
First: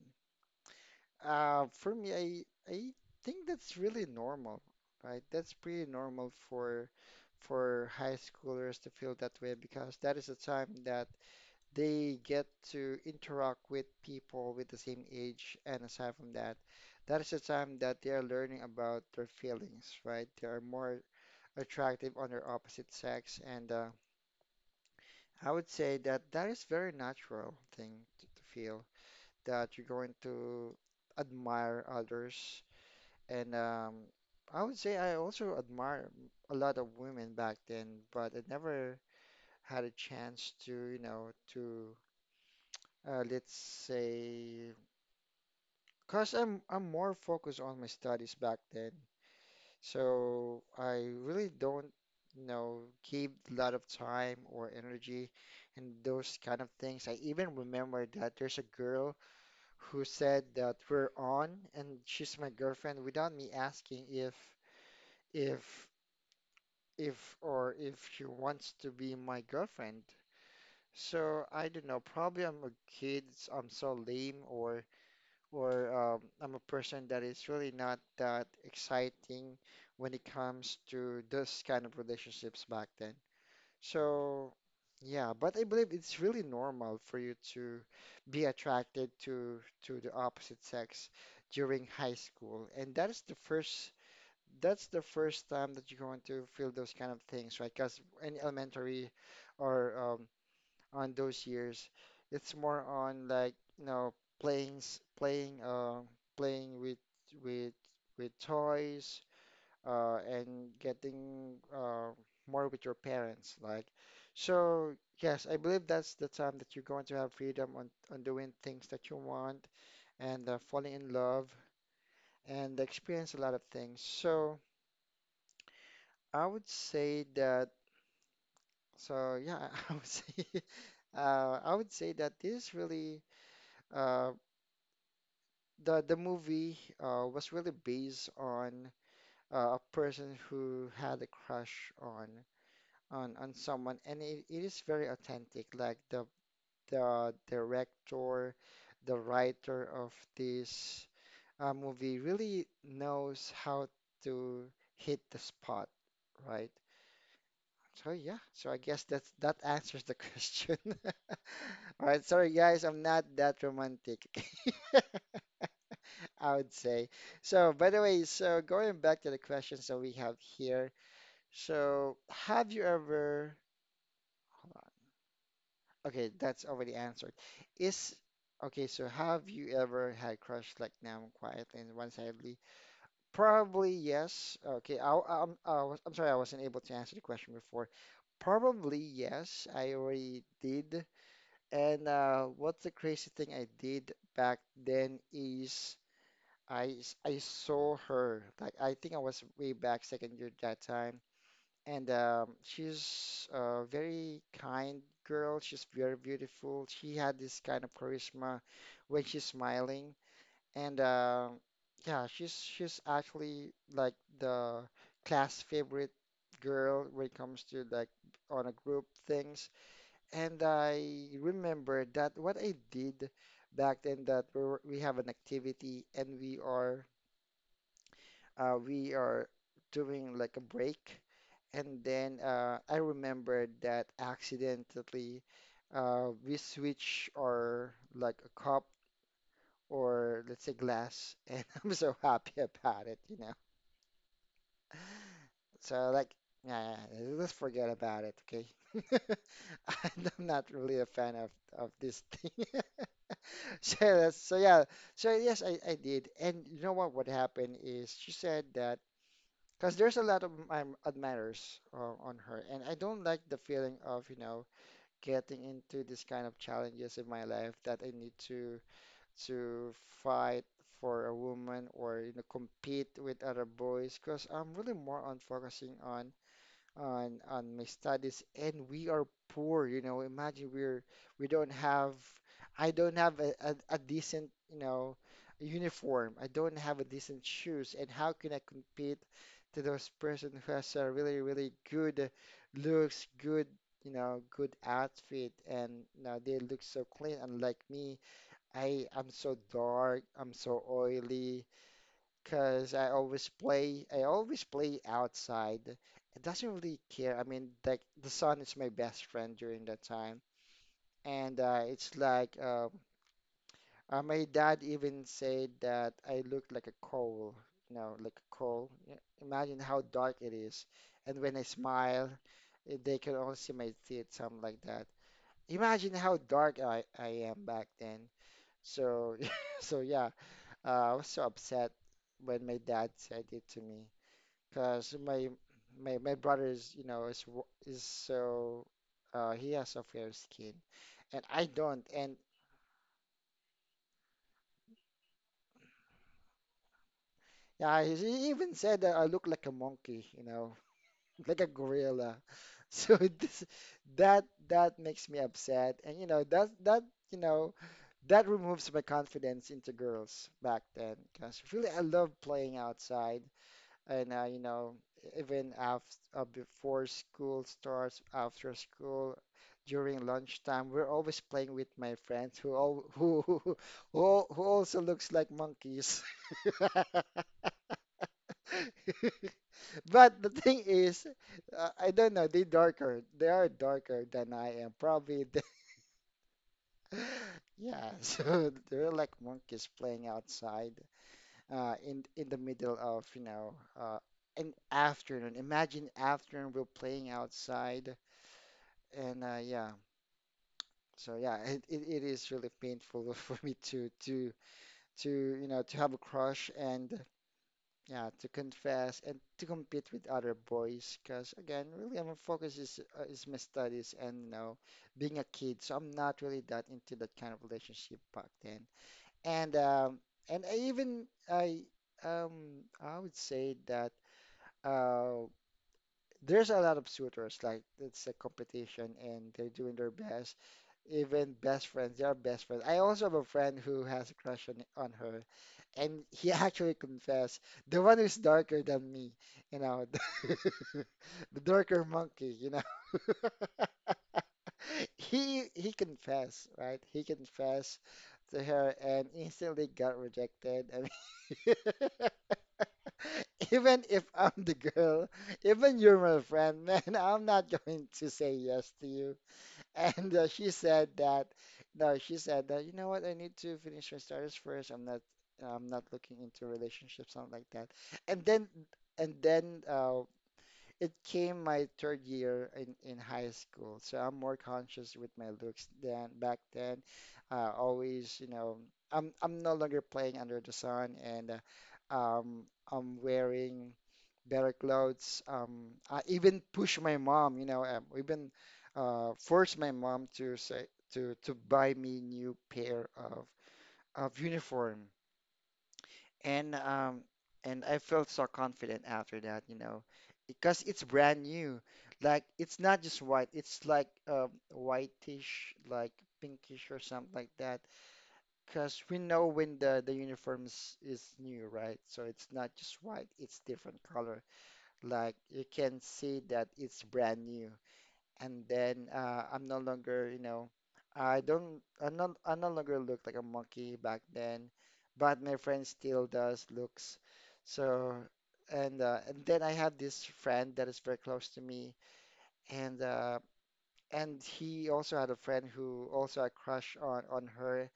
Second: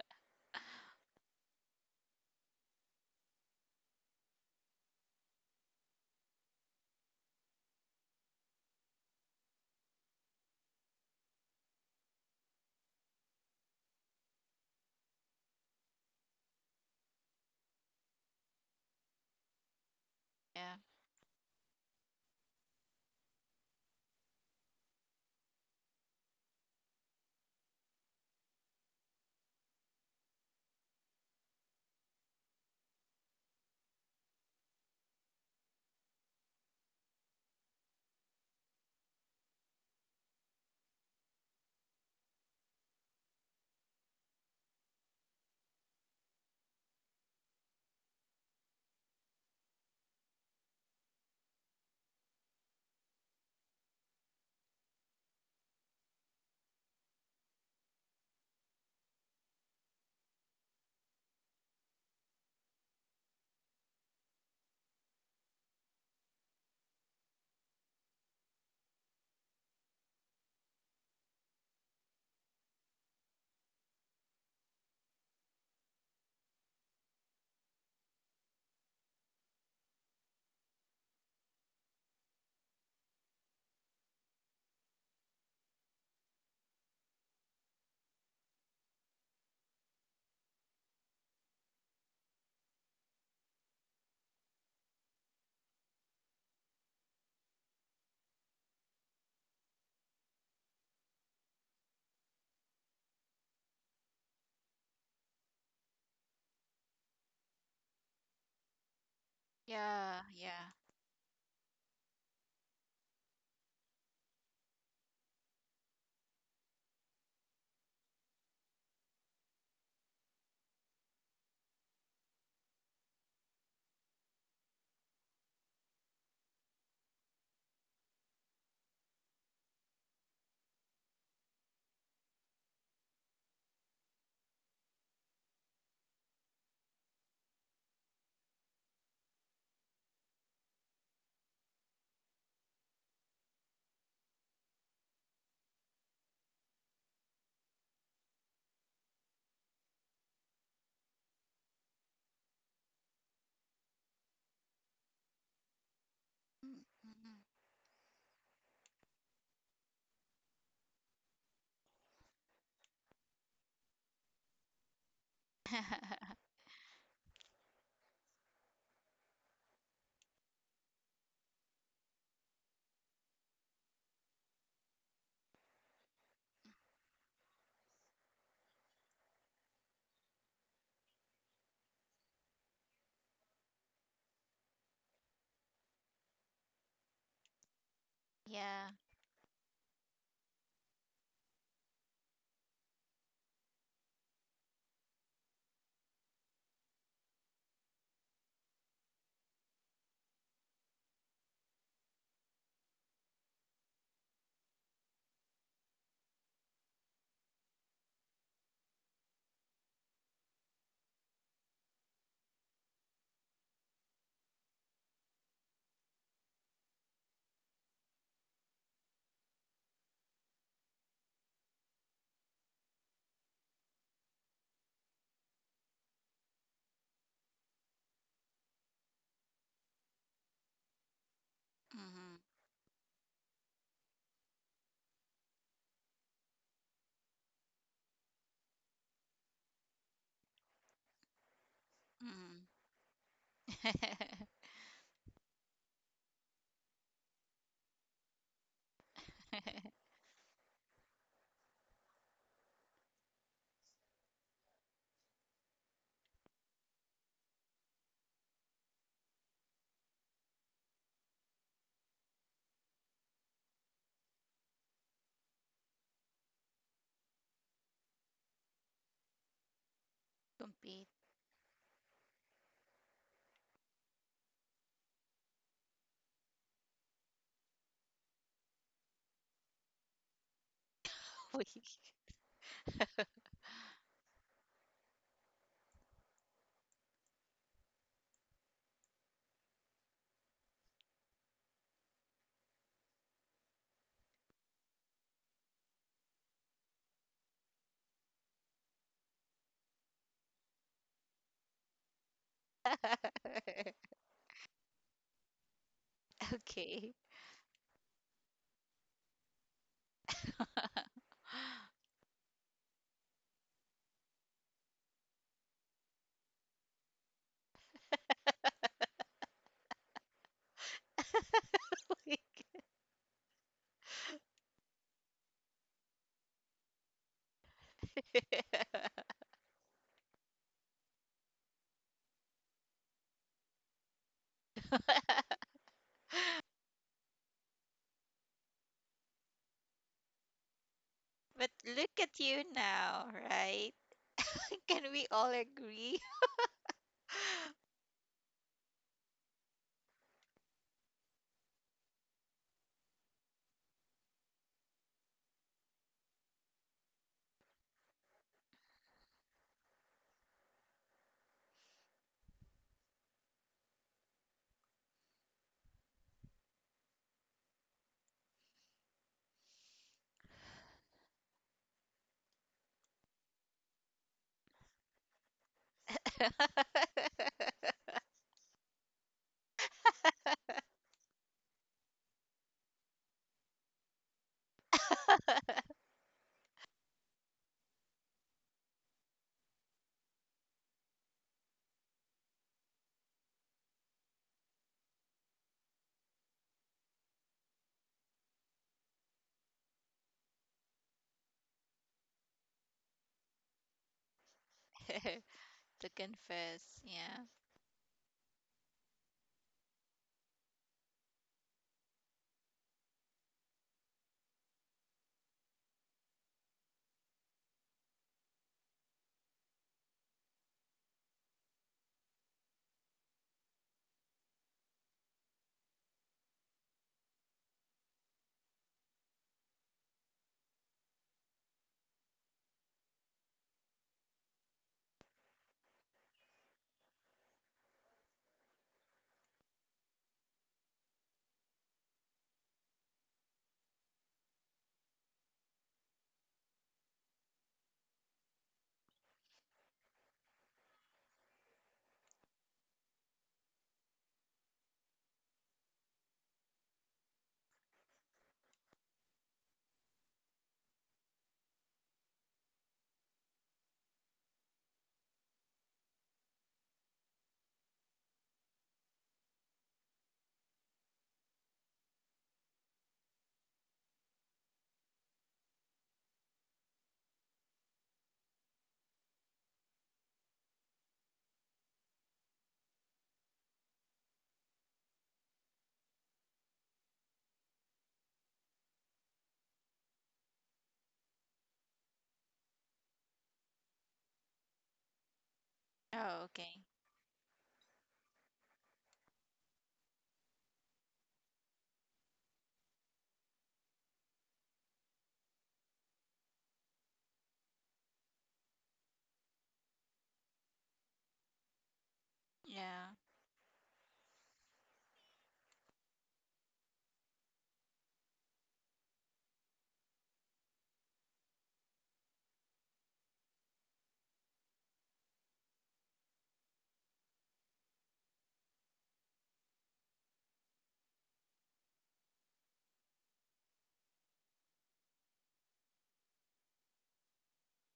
for me, I think that's really normal, right? That's pretty normal for high schoolers to feel that way because that is a time that they get to interact with people with the same age. And aside from that, that is the time that they are learning about their feelings, right? They are
Yeah.
more attractive on their opposite sex. And I would say that that is very natural thing to feel that you're going to admire others. And I would say I also admire a lot of women back then, but I never had a chance to, let's say. Cause I'm more focused on my studies back then, so I really don't, you know, give a lot of time or energy and those kind of things. I even remember that there's a girl who said that we're on, and she's my girlfriend, without me asking if if she wants to be my girlfriend. So I don't know. Probably I'm a kid. I'm so lame or, I'm a person that is really not that exciting when it comes to this kind of relationships back then. So, yeah, but I believe it's really normal for you to be attracted to the opposite sex during high school, and that is the first time that you're going to feel those kind of things, right? Because in elementary or on those years. It's more on, like, playing playing with with with toys
Yeah.
and
Yeah.
getting more with your parents like. So, yes, I believe that's the time that you're going to have freedom on doing things that you want and falling in love and experience a lot of things. So, I would say that. So yeah, I would say. I would say that this really uh, the movie was really based on a person who had a crush on someone, and it is very authentic. Like the director, the writer of this movie really knows how to hit the spot, right?
Mm, mhm.
So yeah, so I guess that's that answers the question. All right, sorry guys, I'm not that romantic. I would say. So, by the way, so going back to the questions that we have here. So, have you ever, hold on. Okay, that's already answered. Is, okay, so have you ever had crush like now, quietly and one-sidedly? Probably yes. Okay, I'm sorry, I wasn't able to answer the question before.
yeah.
Probably yes, I already did. And what's the crazy thing I did back then is, I saw her like, I think I was way back second year that time, and she's a very kind girl. She's very beautiful. She had this kind of charisma when she's smiling, and yeah, she's actually like the class favorite girl when it comes to like on a group things. And I remember that what I did back then, that we have an activity, and we are doing like a break. And
Mm-hmm.
then I remembered that accidentally we switch our like a cup, or let's say glass, and I'm so happy
Mm-hmm.
about it, you know. So like, yeah, yeah, yeah, yeah, let's forget about it, okay? I'm not really a fan of this thing. So that's, so yeah, so yes, I did. And you know what? What happened is, she said that. Because there's a lot of admirers on her, and I don't like the feeling of, getting into this kind of challenges in my life that I need to fight
Compete.
for a woman, or, compete with other boys. Because I'm really more on focusing on my studies, and we are poor, you know. Imagine, we
Weak.
don't have. I don't have a decent, you know, uniform. I don't have a decent shoes. And how can I compete to those person who has a really really good looks, good, you know, good outfit, and, they look so clean unlike me. I am so dark, I'm so oily, because I always play I always play outside. It doesn't really
okay.
care. I mean, like the sun is my best friend during that time, and it's like my dad even said that I look like a coal, like a coal. Yeah, imagine how dark it is, and when I smile,
Weak.
eh, they can only see my teeth, something like that. Imagine how dark I am back then. So so yeah, I was so upset when my dad said it to me because my brother is you know is w- is so, he has a fair skin, and I
but
don't
look
and
at you now, right? Can we all agree?
yeah, he even said that I look like a monkey, like a gorilla. So this that that makes me upset, and that you know that removes my confidence into girls back then because really I love playing outside. And even after before school starts, after school, during lunchtime, we're always playing with my friends who all who also looks like monkeys. But the thing is, I don't know, they are darker than I am probably. Yeah, so they're like monkeys playing outside in the middle of uh, an afternoon. Imagine, afternoon we're playing outside, and yeah, so yeah, it is really painful for me to to have
To
a crush,
confess.
and
Yeah.
yeah, to confess and to compete with other boys because, again, really, my focus is, my studies. And being a kid, so I'm not really that into that kind of relationship back then. And um, and I even I. I would say that, uh, there's a lot of suitors, like it's a competition and they're doing their best. Even best friends, they are best friends. I also have a friend who has a crush on her, and he actually confessed, the one who's darker than me, you know, the darker monkey. He confessed, right? He confessed to her and instantly got rejected. I mean, even if I'm the girl, even you're my friend, man, I'm not going to say yes to you. And she said that, no, she said that, you know what, I need to finish my studies first. I'm not looking into relationships, something like that. And then, and then, it came my third year in, high school, so I'm more conscious with my looks than back then. Always, I'm no longer playing under the sun, and uh, um, I'm wearing better clothes. I even push my mom, even force my mom to say to buy me new pair of uniform,
Oh,
and
okay.
um and I felt so confident after that, you know, because it's brand new. Like, it's not just white, it's like whitish, like pinkish or something like that. Because we know when the uniform is new, right? So it's not just
Yeah.
white, it's different color. Like, you can see that it's brand new, and then I'm no longer, you know, I don't, I'm not, I no longer look like a monkey back then, but my friend still does looks. So, and then I have this friend that is very close to me, and uh, and he also had a friend who also had crush on her,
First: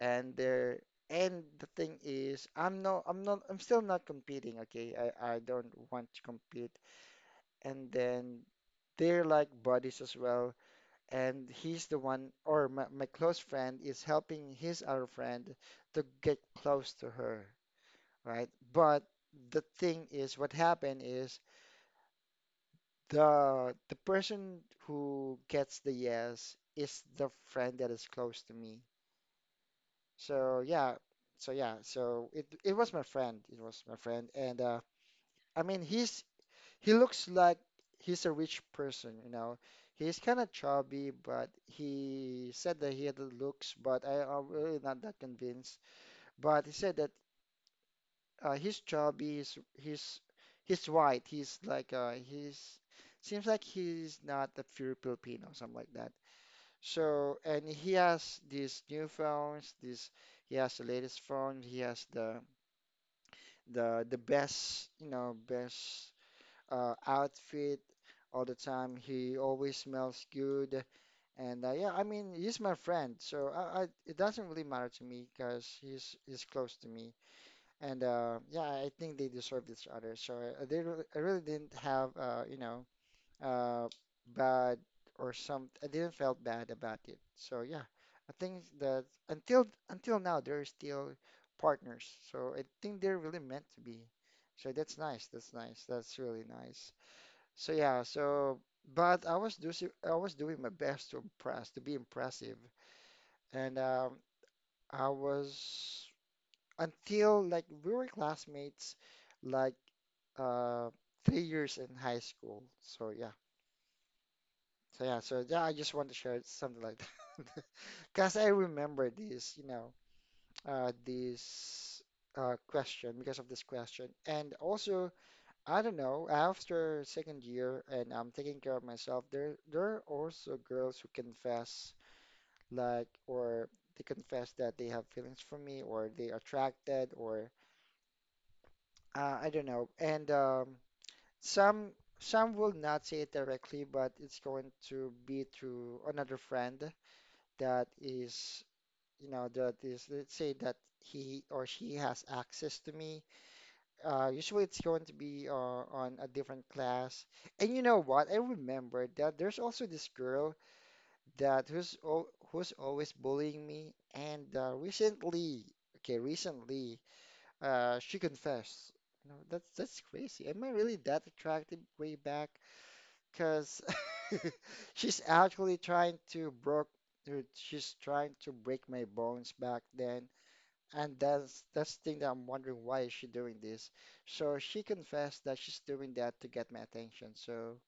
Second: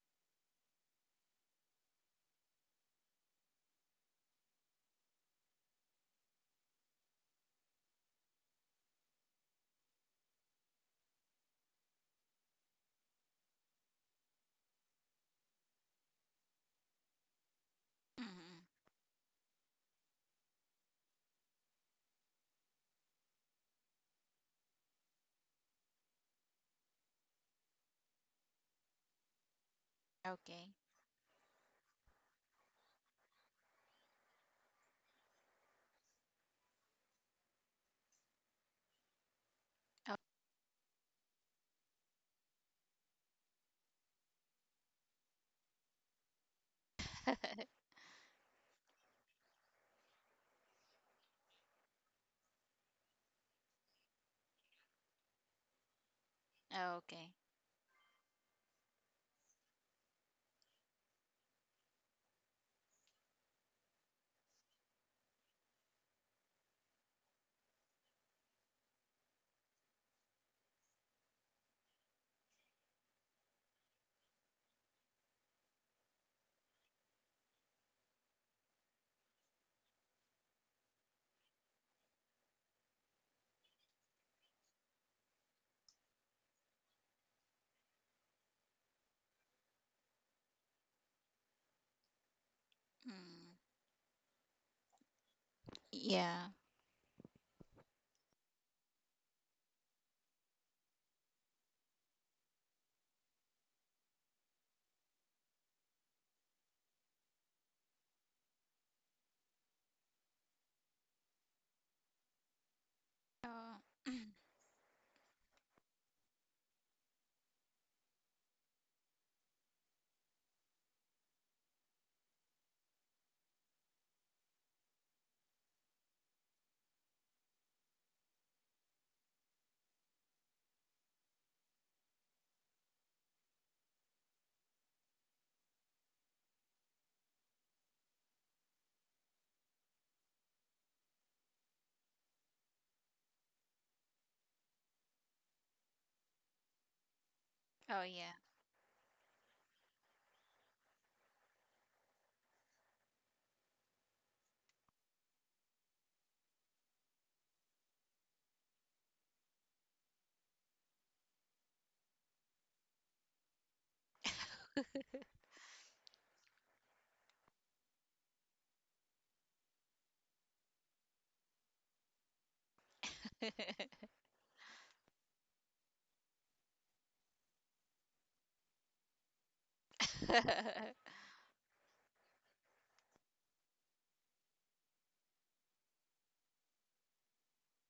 and they're. And the thing is, I'm still not competing, okay? I don't want to compete. And then they're like buddies as well, and he's the one, or my close friend is helping his other friend to get close to her, right?
Mm-mm.
But the thing is, what happened is the person who gets the yes is the friend that is close to me. So
Okay.
yeah, so yeah, so it was my friend, it was my friend, and I mean, he looks like he's a rich person, you know.
Oh,
He's kind of chubby, but he said that he had the looks, but I'm really not that convinced. But he said that he's chubby, he's white, he's like, he's seems like he's not a pure Filipino, something like that.
oh, okay.
So, and he has these new phones, this He has the latest phone, he has the best, you know, best outfit all the time. He always smells good, and yeah, I mean, he's my friend, so I it doesn't really matter to me because he's close to me, and yeah, I think they deserve each other. So I, didn't, really, I really didn't have, uh, bad or some, I didn't felt bad about it. So yeah, I think that until now they're still partners, so I think they're really
Mm.
meant to be. So that's nice. That's nice. That's really
Yeah.
nice. So yeah, so but I was doing my best to impress, to be impressive, and I was, until like we were classmates, like uh 3 years in high school. So yeah,
Oh,
so yeah, so yeah, I just want to share something like that because I remember this, you know, this question because of this question, and also, I don't know. After second year and I'm taking care of myself, there are also girls who confess, like, or they confess that they have feelings for me, or they attracted, or I don't know. And some, will not say it directly, but it's going to be through another friend that
oh yeah.
is, you know, that is, let's say that he or she has access to me. Usually it's going to be on a different class. And you know what? I remember that there's also this girl that who's al who's always bullying me. And recently, okay, recently, she confessed. You know, that's crazy. Am I really that attractive way back? Because she's actually trying to broke. She's trying to break my bones back then. And that's the thing that I'm wondering, why is she doing this? So she confessed that she's doing that to get my attention. So,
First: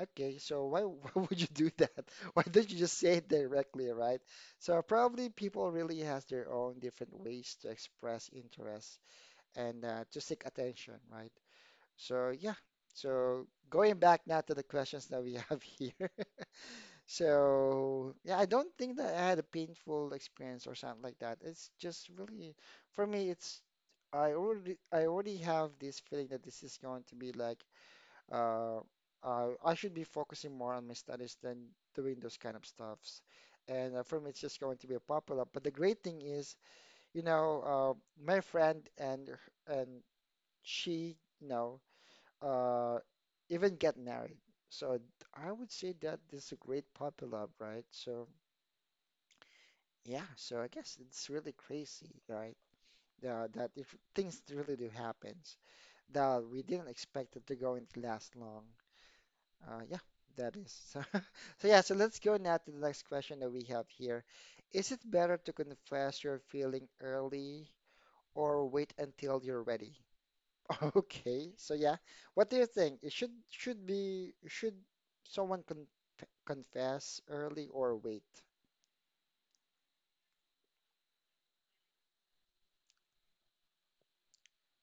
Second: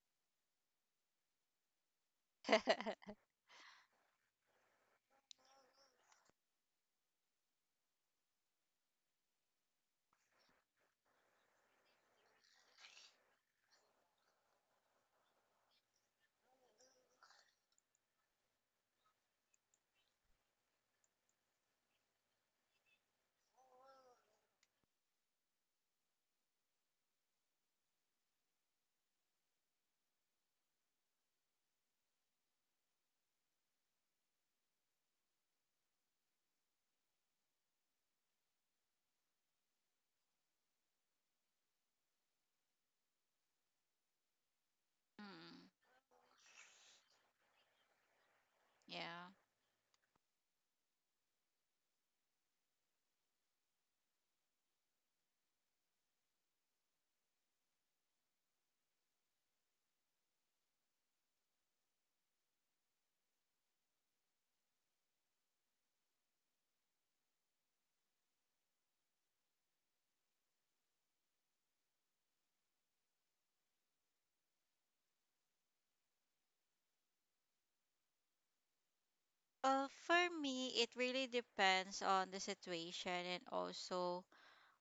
okay, so why why would you do that? Why don't you just say it directly, right? So probably people really has their own different ways to express interest and to seek attention, right? So yeah. So going back now to the questions that we have here. So yeah, I don't think that I had a painful experience or something like that. It's just really, for me, it's I already have this feeling that this is going to be like uh, I should be focusing more on my studies than doing those kind of stuffs. And for me, it's just going to be a popular. But the great thing is, you know, uh, my friend and and she, uh, even get married. So I would
mm.
say that this is a great popular, right? So
Yeah.
yeah, so I guess it's really crazy, right? That if things really do happens, that we didn't expect it to go and last long. Yeah, that is. So, so yeah, so let's go now to the next question that we have here. Is it better to confess your feeling early or wait until you're ready? Okay, so yeah, what do you think? It should someone confess early or wait?
Well, for me, it really depends on the situation and also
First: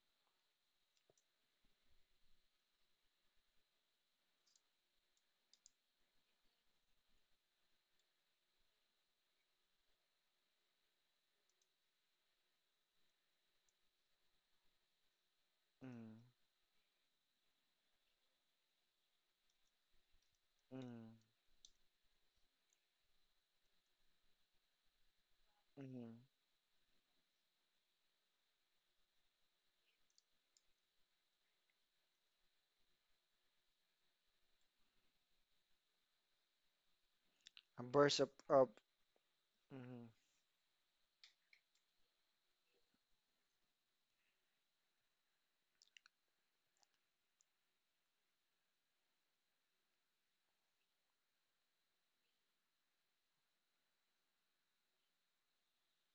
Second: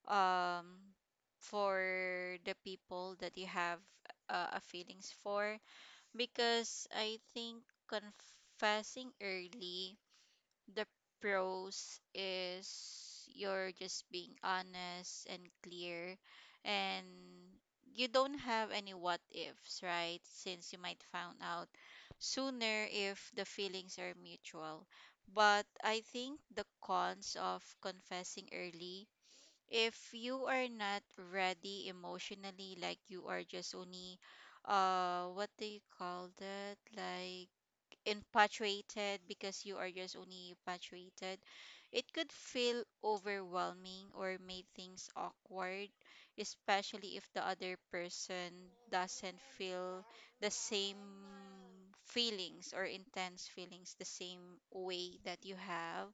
um for the people that you have a feelings for. Because I think confessing early, the pros is you're just being honest and clear,
Mm,
and you don't have any what ifs, right? Since you might
mm,
find out sooner if the feelings are mutual. But I
mm.
think the cons of confessing early, if you are not ready emotionally, like you are just only, what do you call that? Like
A burst of
infatuated, because you are
hmm.
just only infatuated, it could feel overwhelming or make things awkward, especially if the other person doesn't feel the same feelings or intense feelings the same way that you have.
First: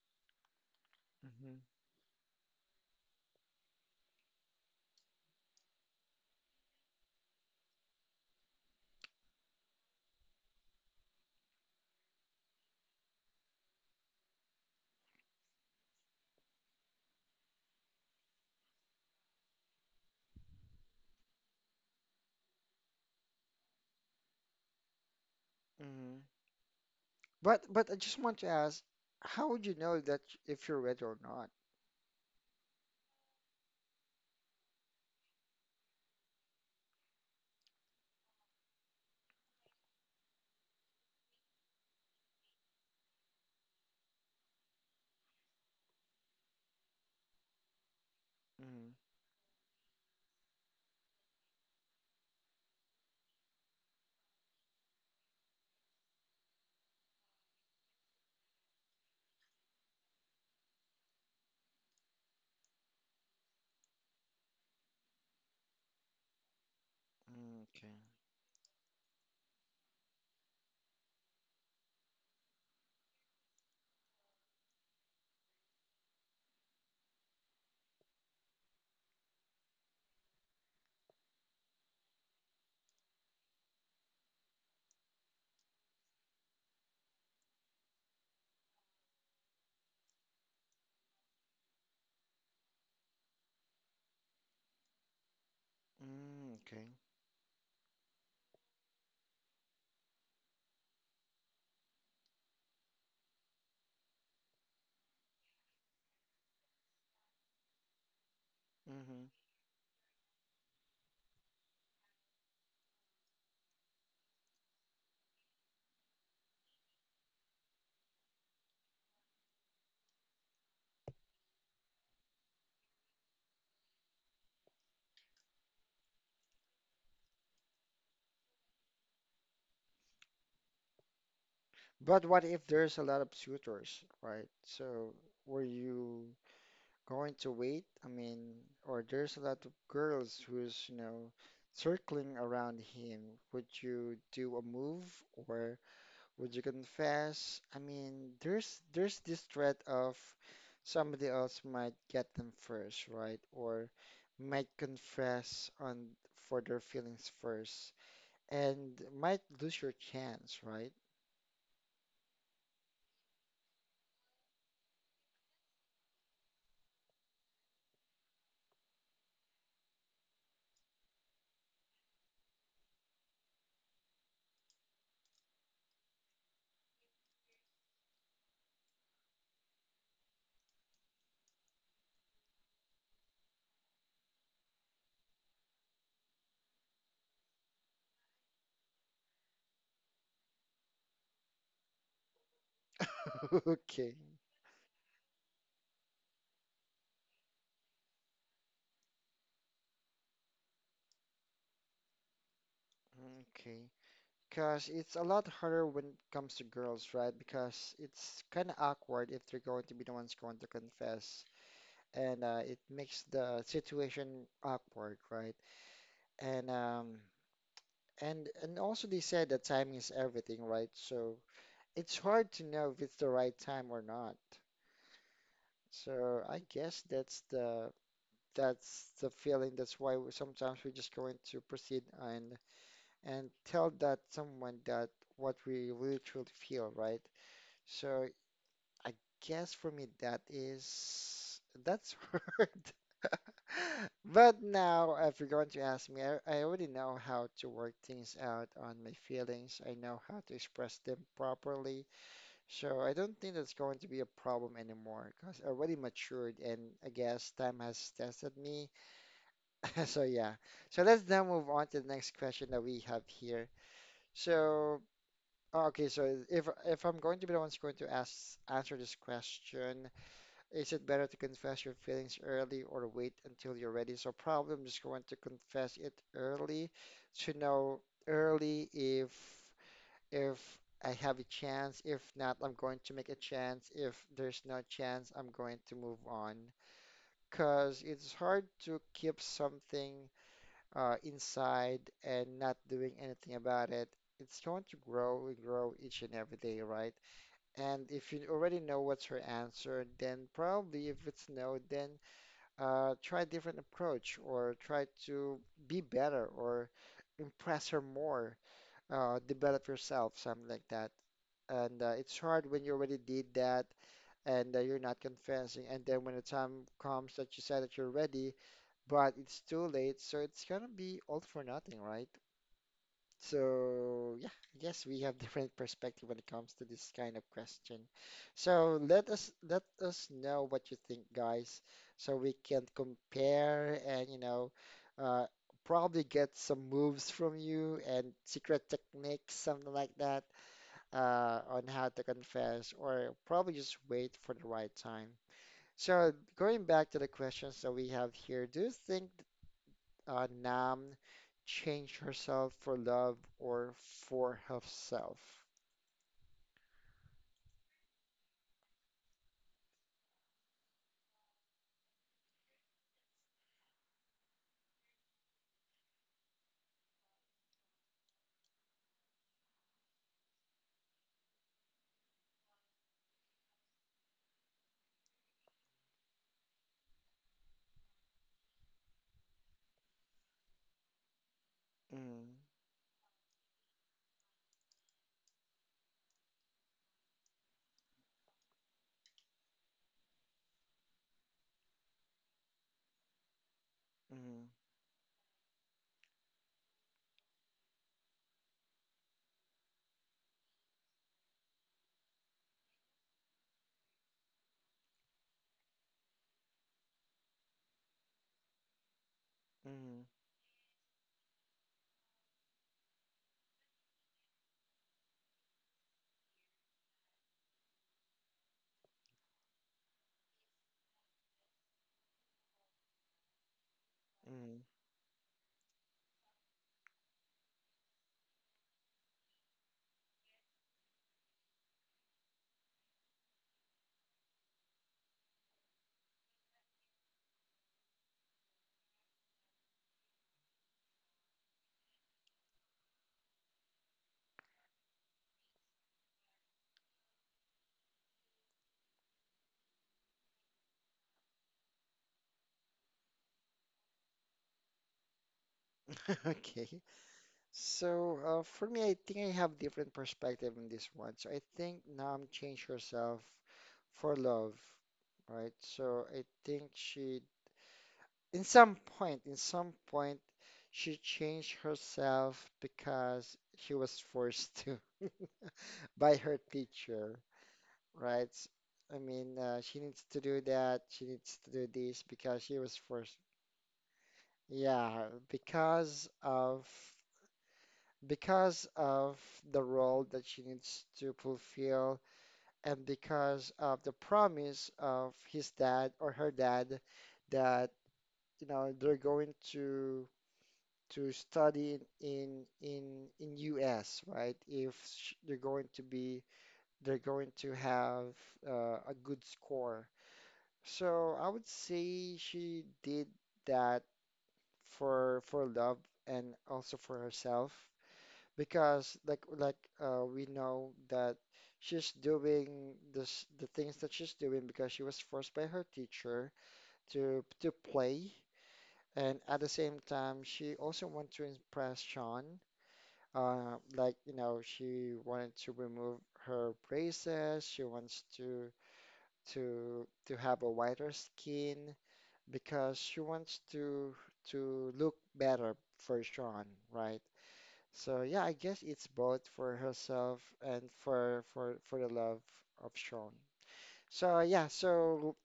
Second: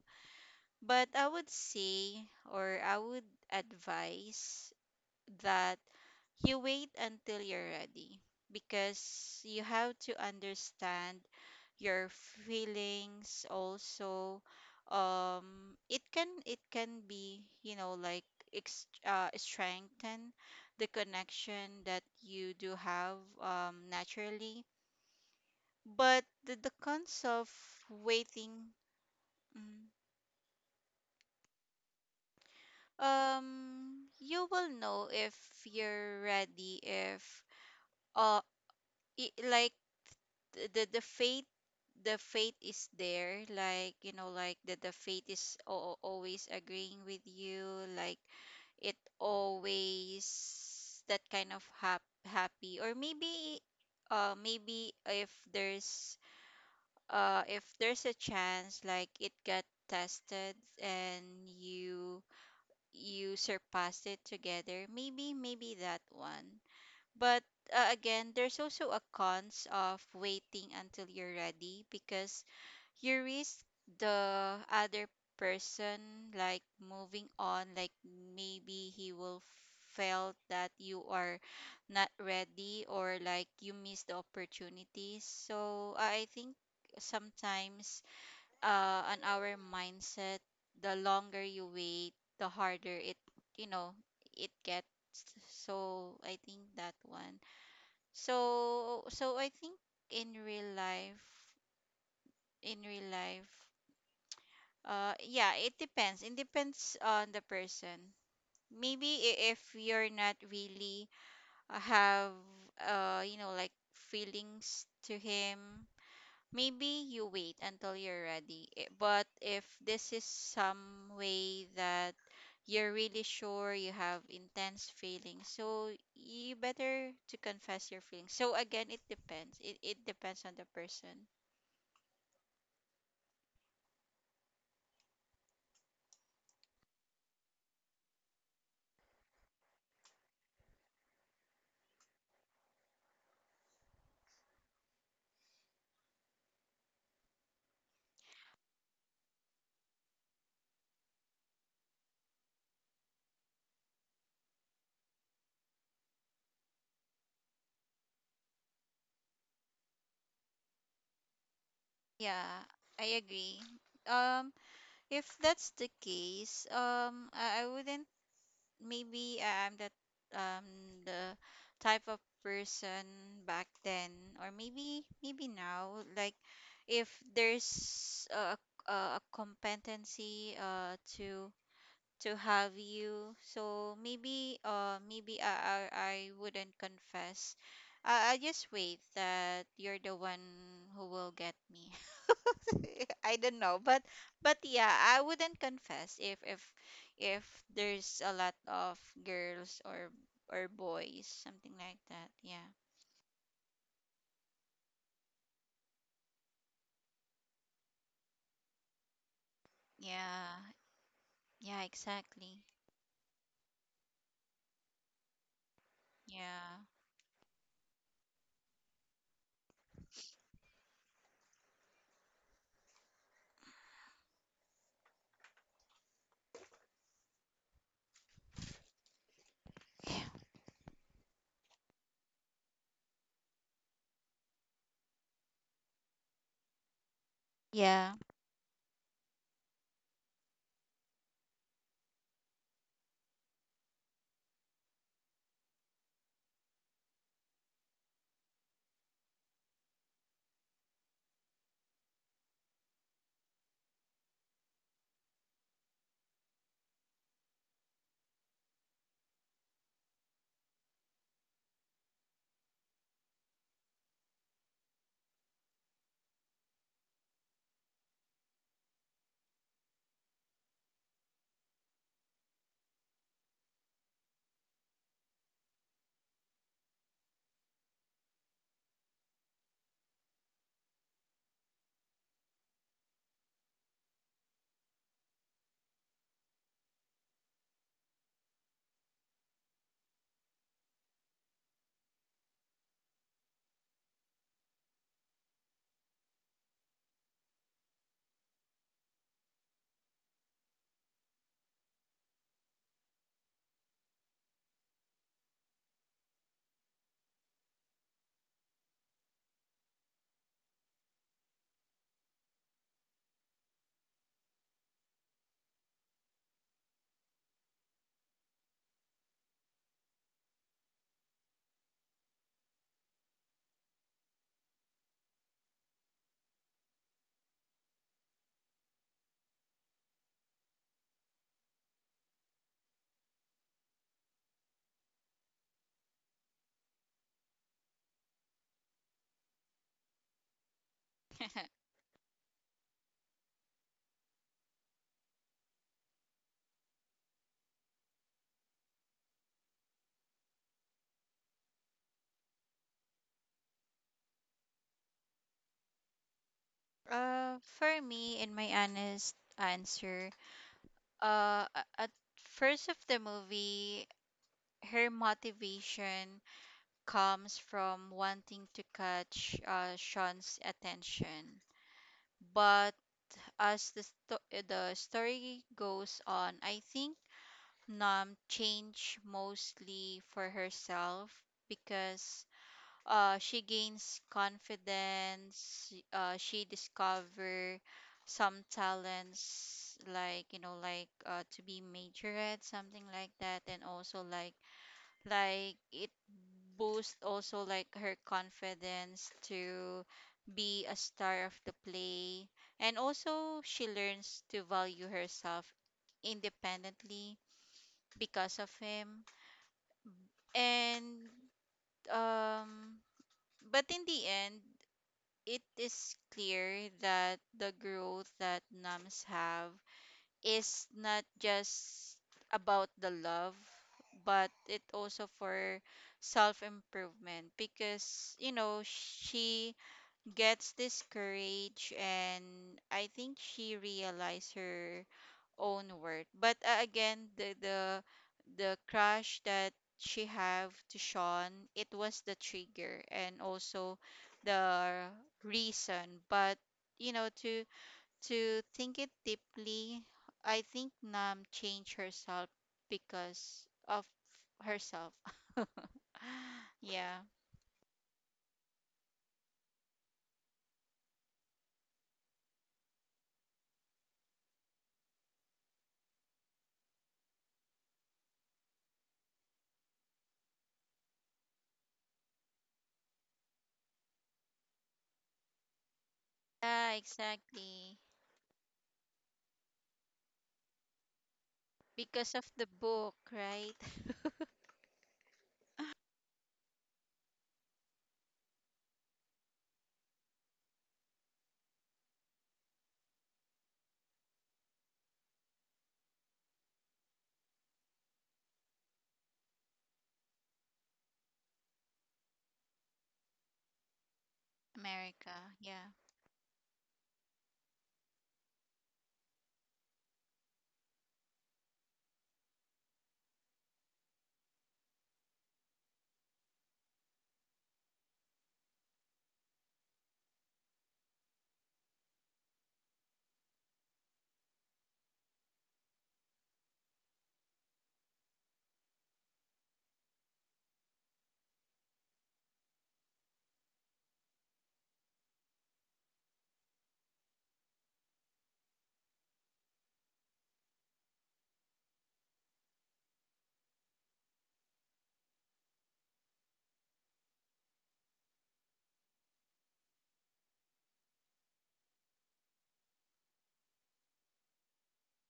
But I would
Hmm.
say, or I would advise that you wait until you're ready because you have to understand your feelings also. It can be you know like strengthen the connection that you do have naturally.
Hmm.
But the cons of
But I just want to
waiting,
ask, how would you
mm,
know that if you're ready or not?
you will know if you're ready if uh like the faith, the faith is there. Like you know like the faith is always agreeing with you, like
Mm,
it always that kind of happy. Or maybe maybe if there's a chance like it got tested and you you surpassed it together. Maybe maybe that one. But
mm, okay.
again, there's also a cons of waiting until you're ready because you risk the other person like moving on. Like maybe he will felt that you are not ready or like you miss the opportunities. So I think sometimes on our mindset, the longer you wait, the harder it, you know, it gets. So I
Mm,
think
okay.
that one. So so I think in real life, in real life, yeah, it depends, it depends on the person. Maybe
Mm-hmm.
if you're not really have you know like feelings to him. Maybe you wait until you're ready. But if this is some way that you're really sure you have intense feelings, so you better to confess your feelings. So again, it depends. It depends on the person.
But what if there's a lot of suitors, right? So were you going to wait? I mean, or there's a lot of girls who's, you know, circling around him. Would you do a move, or would you confess? I mean, there's this threat of somebody else might get them first, right? Or might confess on for their feelings first and might lose your chance, right?
Yeah, I agree. Um, if that's the case, I wouldn't. Maybe I'm that um the type of person back then or maybe maybe now, like if there's a competency to have you, so maybe maybe I wouldn't confess. I just wait that you're the one who will get me. I don't know,
Okay.
but yeah, I wouldn't confess if there's a lot of girls or boys, something like that. Yeah.
Okay. Because it's a lot harder when it comes to girls, right? Because it's kind of awkward if they're going to be the ones going
Yeah.
to confess.
Yeah,
And
exactly.
it makes the situation awkward, right? And
Yeah.
and also they said that timing is everything, right? So it's hard to know if it's the right time or not. So I guess that's the feeling. That's why we- sometimes we're just going to proceed and tell that someone that what we really truly feel, right?
Yeah.
So I guess for me that is that's hard. But now, if you're going to ask me, I already know how to work things out on my feelings. I know how to express them properly. So I don't think that's going to be a problem anymore because I already matured and I guess time has tested me. So yeah. So let's now move on to the next question that we have here. So, okay, so if I'm going to be the one who's going to ask, answer this question, is it better to confess your feelings early or wait until you're ready? So probably I'm just going to confess it early to know early if I have a chance. If not, I'm going to make a chance. If there's no chance, I'm going to move on. Because it's hard to keep something inside and not doing anything about it. It's going to grow and grow each and every day, right? And if you already know what's her answer, then probably if it's no, then try a different approach or try to be better or impress her more, develop yourself, something like that. And it's hard when you already did that and you're not confessing. And then when the time comes that you said that you're ready, but it's too late, so it's gonna be all for nothing, right? So, yeah, I guess we have different perspective when it comes to this kind of question. So let us know what you think, guys, so we can compare and uh, probably get some moves from you and secret techniques, something like that, on how to confess, or probably just wait for the right time. So going back to the questions that we have here, do you think Nam change herself for love or for herself?
For me, in my honest answer, at first of the movie, her motivation comes from wanting to catch Sean's attention. But as the, the story goes on, I think Nam changed mostly for herself because
Mm,
she gains confidence, she discover some talents like you know like to be majorette something like that, and also
mm,
like it boosts also like her confidence to be a star of the play. And also she learns to value herself independently because of him.
mm,
And um but in the end it is clear that the growth that nuns have is not just about the love but it
mm.
also for self improvement. Because you know she gets this courage and I think she realized her own worth. But again, the the crush that she have to Sean, it was the trigger and also the reason. But you know, to think it deeply, I think Nam changed herself because of herself.
Okay.
Yeah.
So for me, I think I have different perspective on this one. So I think Nam changed herself for love, right? So I think she, in some point, she changed herself because she was forced to by her
Yeah,
teacher.
exactly.
Right? I mean, she needs to do that. She needs to do this
Because of
because
the
she was
book,
forced.
right?
Yeah, because of because of the role that she needs to fulfill, and because of the promise of his dad or her dad that you know they're going to study in in US, right? If sh- they're
America.
going
Yeah.
to be they're going to have a good score. So I would say she did that for love and also for herself because like we know that she's doing this the things that she's doing because she was forced by her teacher to play, and at the same time she also wanted to impress Sean. Like, she wanted to remove her braces. She wants to to have a whiter skin because she wants to look better for Sean, right? So yeah, I guess it's both for herself and for the love of Sean. So yeah, so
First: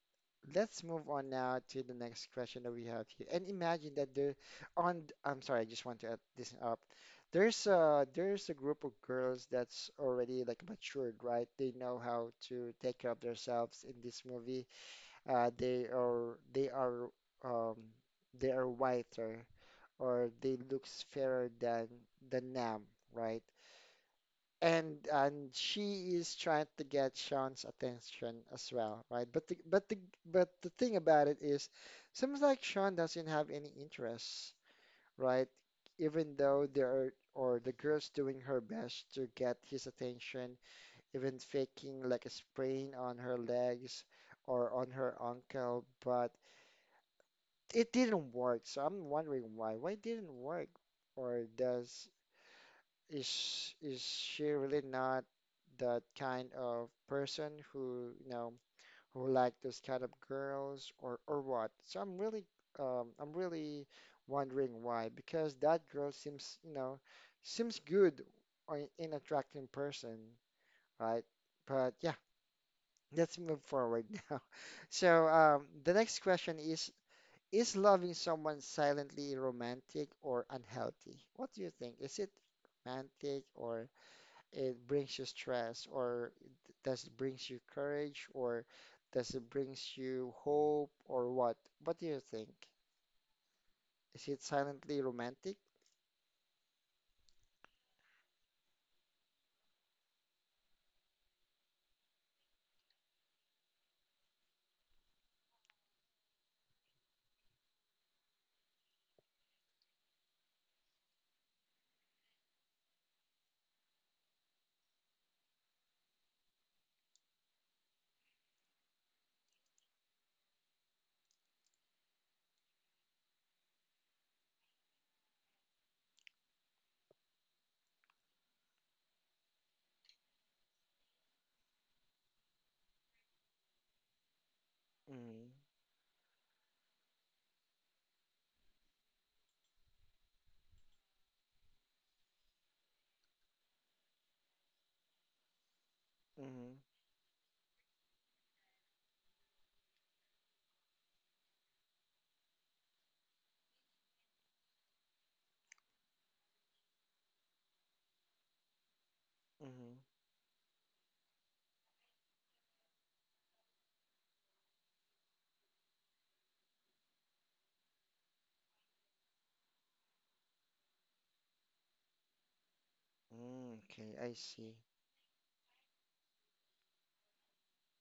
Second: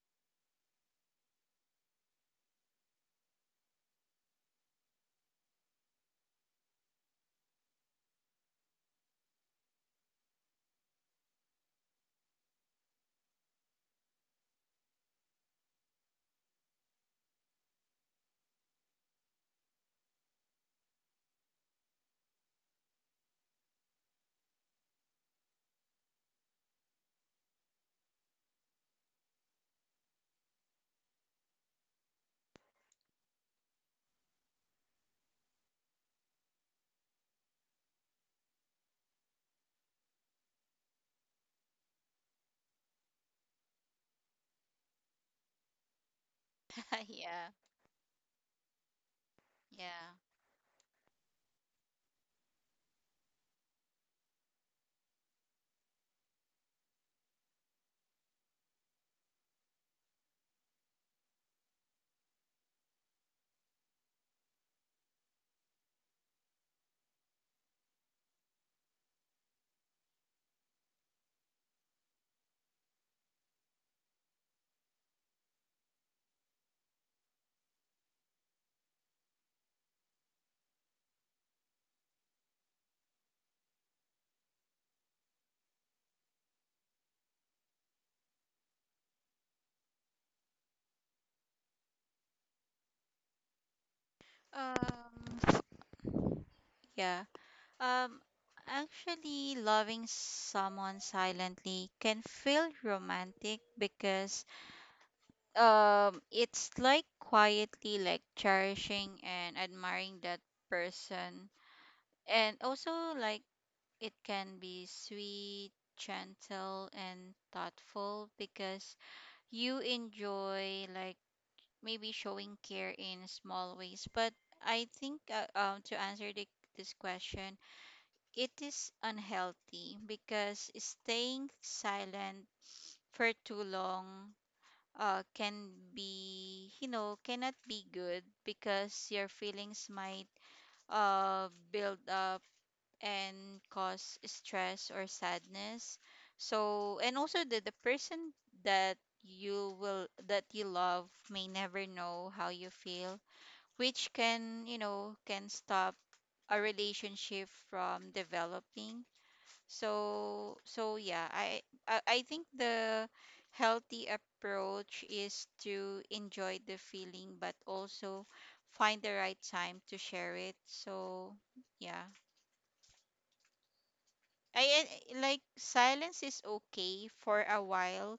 let's move on now to the next question that we have here. And imagine that there on I'm sorry, I just want to add this up. There's a group of girls that's already like matured, right? They know how to take care of themselves in this movie. They are um, they are whiter or they looks fairer than the Nam, right? And she is trying to get Sean's attention as well, right? But the thing about it is, seems like Sean doesn't have any interest, right? Even though there are or the girl's doing her best to get his attention, even faking like a sprain on her legs or on her ankle, but
Yeah.
it didn't work, so I'm wondering why. Why
Yeah.
didn't work? Or does is she really not that kind of person who, you know, who like those kind of girls or what? So I'm really wondering why because that girl seems, you know, seems good or an attracting person, right? But yeah, let's move forward now. So the next question is loving someone silently romantic or unhealthy? What do you think? Is it romantic or it brings you stress or d- does it brings you courage or does it brings you hope or what? What do you think? Is it silently romantic?
Um, yeah. Um, actually, loving someone silently can feel romantic because it's like quietly like cherishing and admiring that person. And also like it can be sweet, gentle and thoughtful because you enjoy like maybe showing care in small ways. But I think to answer the, this question, it is unhealthy because staying silent for too long
Mm-hmm.
can be you know cannot be good because your feelings might build up and cause stress or sadness.
Mm-hmm.
So and also the person that you will that you love may never know how you feel, which can you know can stop a relationship from developing.
Mm-hmm.
So so yeah, I I think the healthy approach is to enjoy the feeling but also find the right time to share it. So yeah.
Mm, okay, I
I
see.
I- like silence is okay for a while,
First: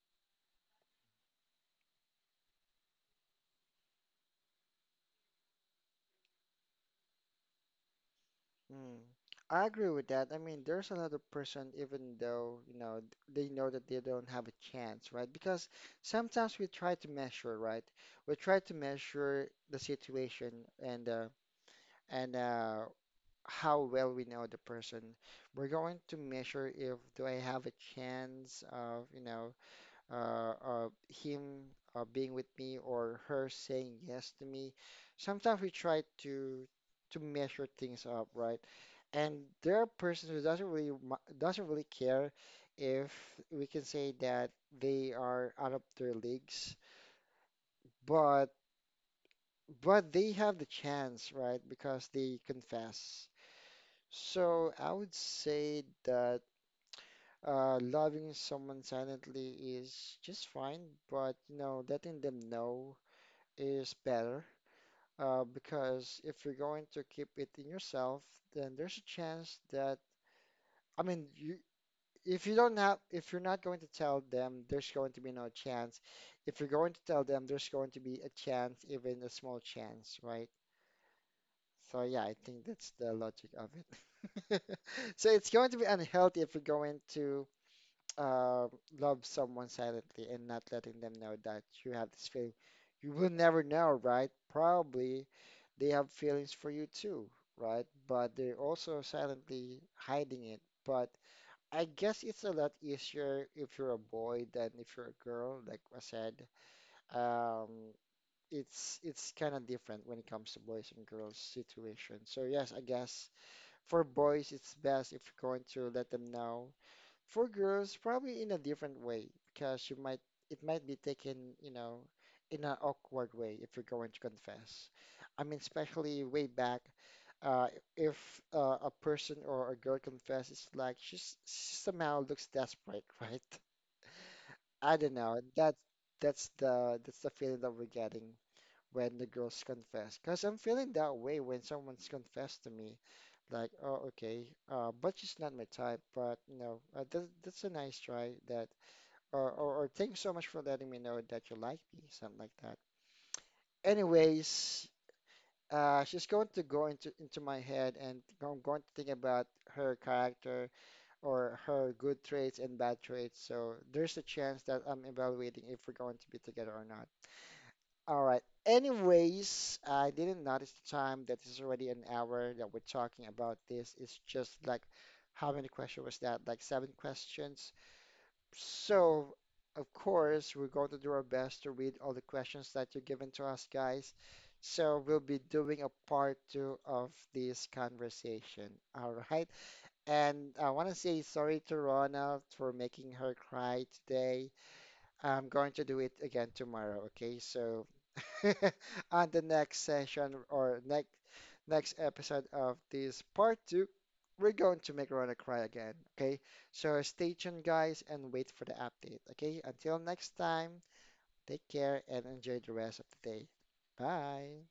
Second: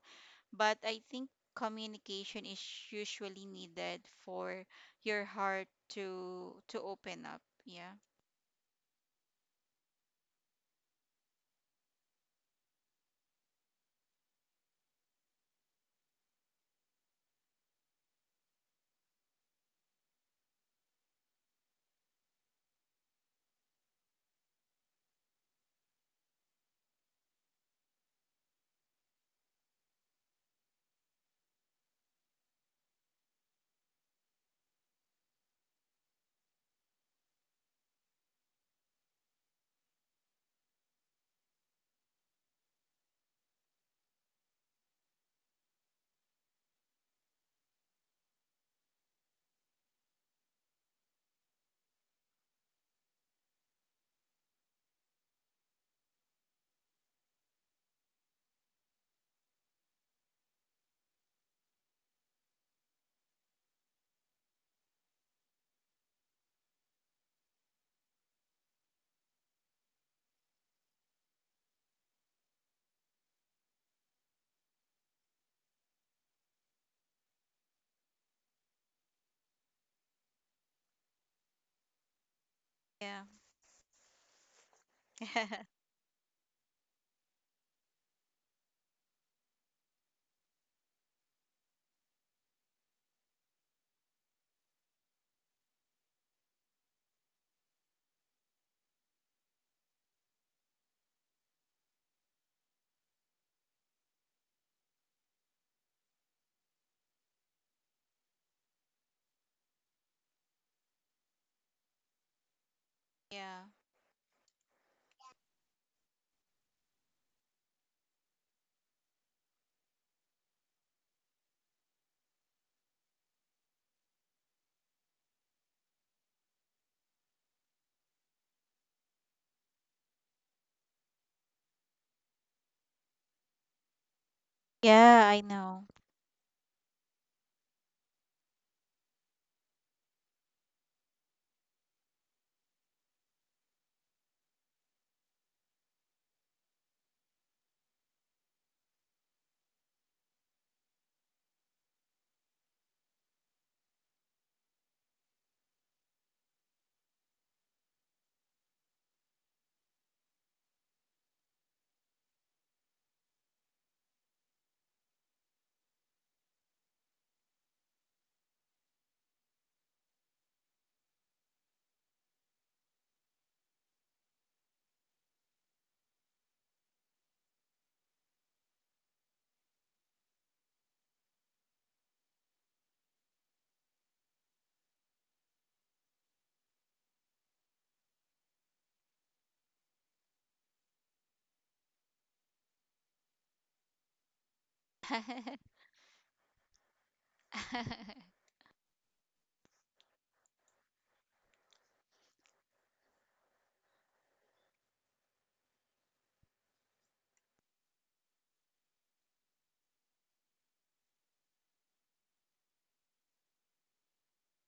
but I think communication is usually needed for your heart to open up. Yeah.
Mm. I agree with that. I mean, there's another person, even though, you know, th- they know that they don't have a chance, right? Because sometimes we try to measure, right? We try to measure the situation and uh, and how well we know the person. We're going to measure if do I have a chance of, of him being with me or her saying yes to me. Sometimes we try to measure things up, right? And there are persons who doesn't really mi- doesn't really care if we can say that they are out of their leagues, but they have the chance, right? Because they confess. So I would say that loving someone silently is just fine, but you know, letting them know is better. Because if you're going to keep it in yourself, then there's a chance that I mean, you, if you don't have if you're not going to tell them there's going to be no chance, if you're going to tell them there's going to be a chance, even a small chance, right? So yeah, I think that's the
Yeah.
logic of it. So it's going to be unhealthy if you're going to uh, love someone silently and not letting them know that you have this feeling. You will never know, right? Probably they have feelings for you too, right? But they're also silently hiding it. But I guess it's a lot easier if you're a boy than if you're a girl, like I said. Um, it's kind of different when it comes to boys and girls situation. So yes, I guess
yeah.
for boys it's best if you're going to let them know. For girls, probably in a different way because you might it might be taken, you know, in an awkward way if you're going to confess. I mean, especially way back uh, if a person or a girl confesses, like she's she somehow looks desperate, right? I don't
Yeah,
know.
I
That
know.
that's the that's the feeling that we're getting when the girls confess. Cause I'm feeling that way when someone's confessed to me, like, oh, okay, but she's not my type. But you know, that's a nice try. That or thanks so much for letting me know that you like me, something like that. Anyways. She's going to go into my head, and I'm going to think about her character or her good traits and bad traits. So there's a chance that I'm evaluating if we're going to be together or not. All right. Anyways, I didn't notice the time that this already an hour that we're talking about this. It's just like how many questions was that? Like seven questions. So, of course, we're going to do our best to read all the questions that you are given to us, guys. So, we'll be doing a part two of this conversation. All right. And I want to say sorry to Ronald for making her cry today. I'm going to do it again tomorrow, okay? So on the next session or next episode of this part two, we're going to make Rona cry again, okay? So stay tuned, guys, and wait for the update, okay? Until next time, take care and enjoy the rest of the day. Bye.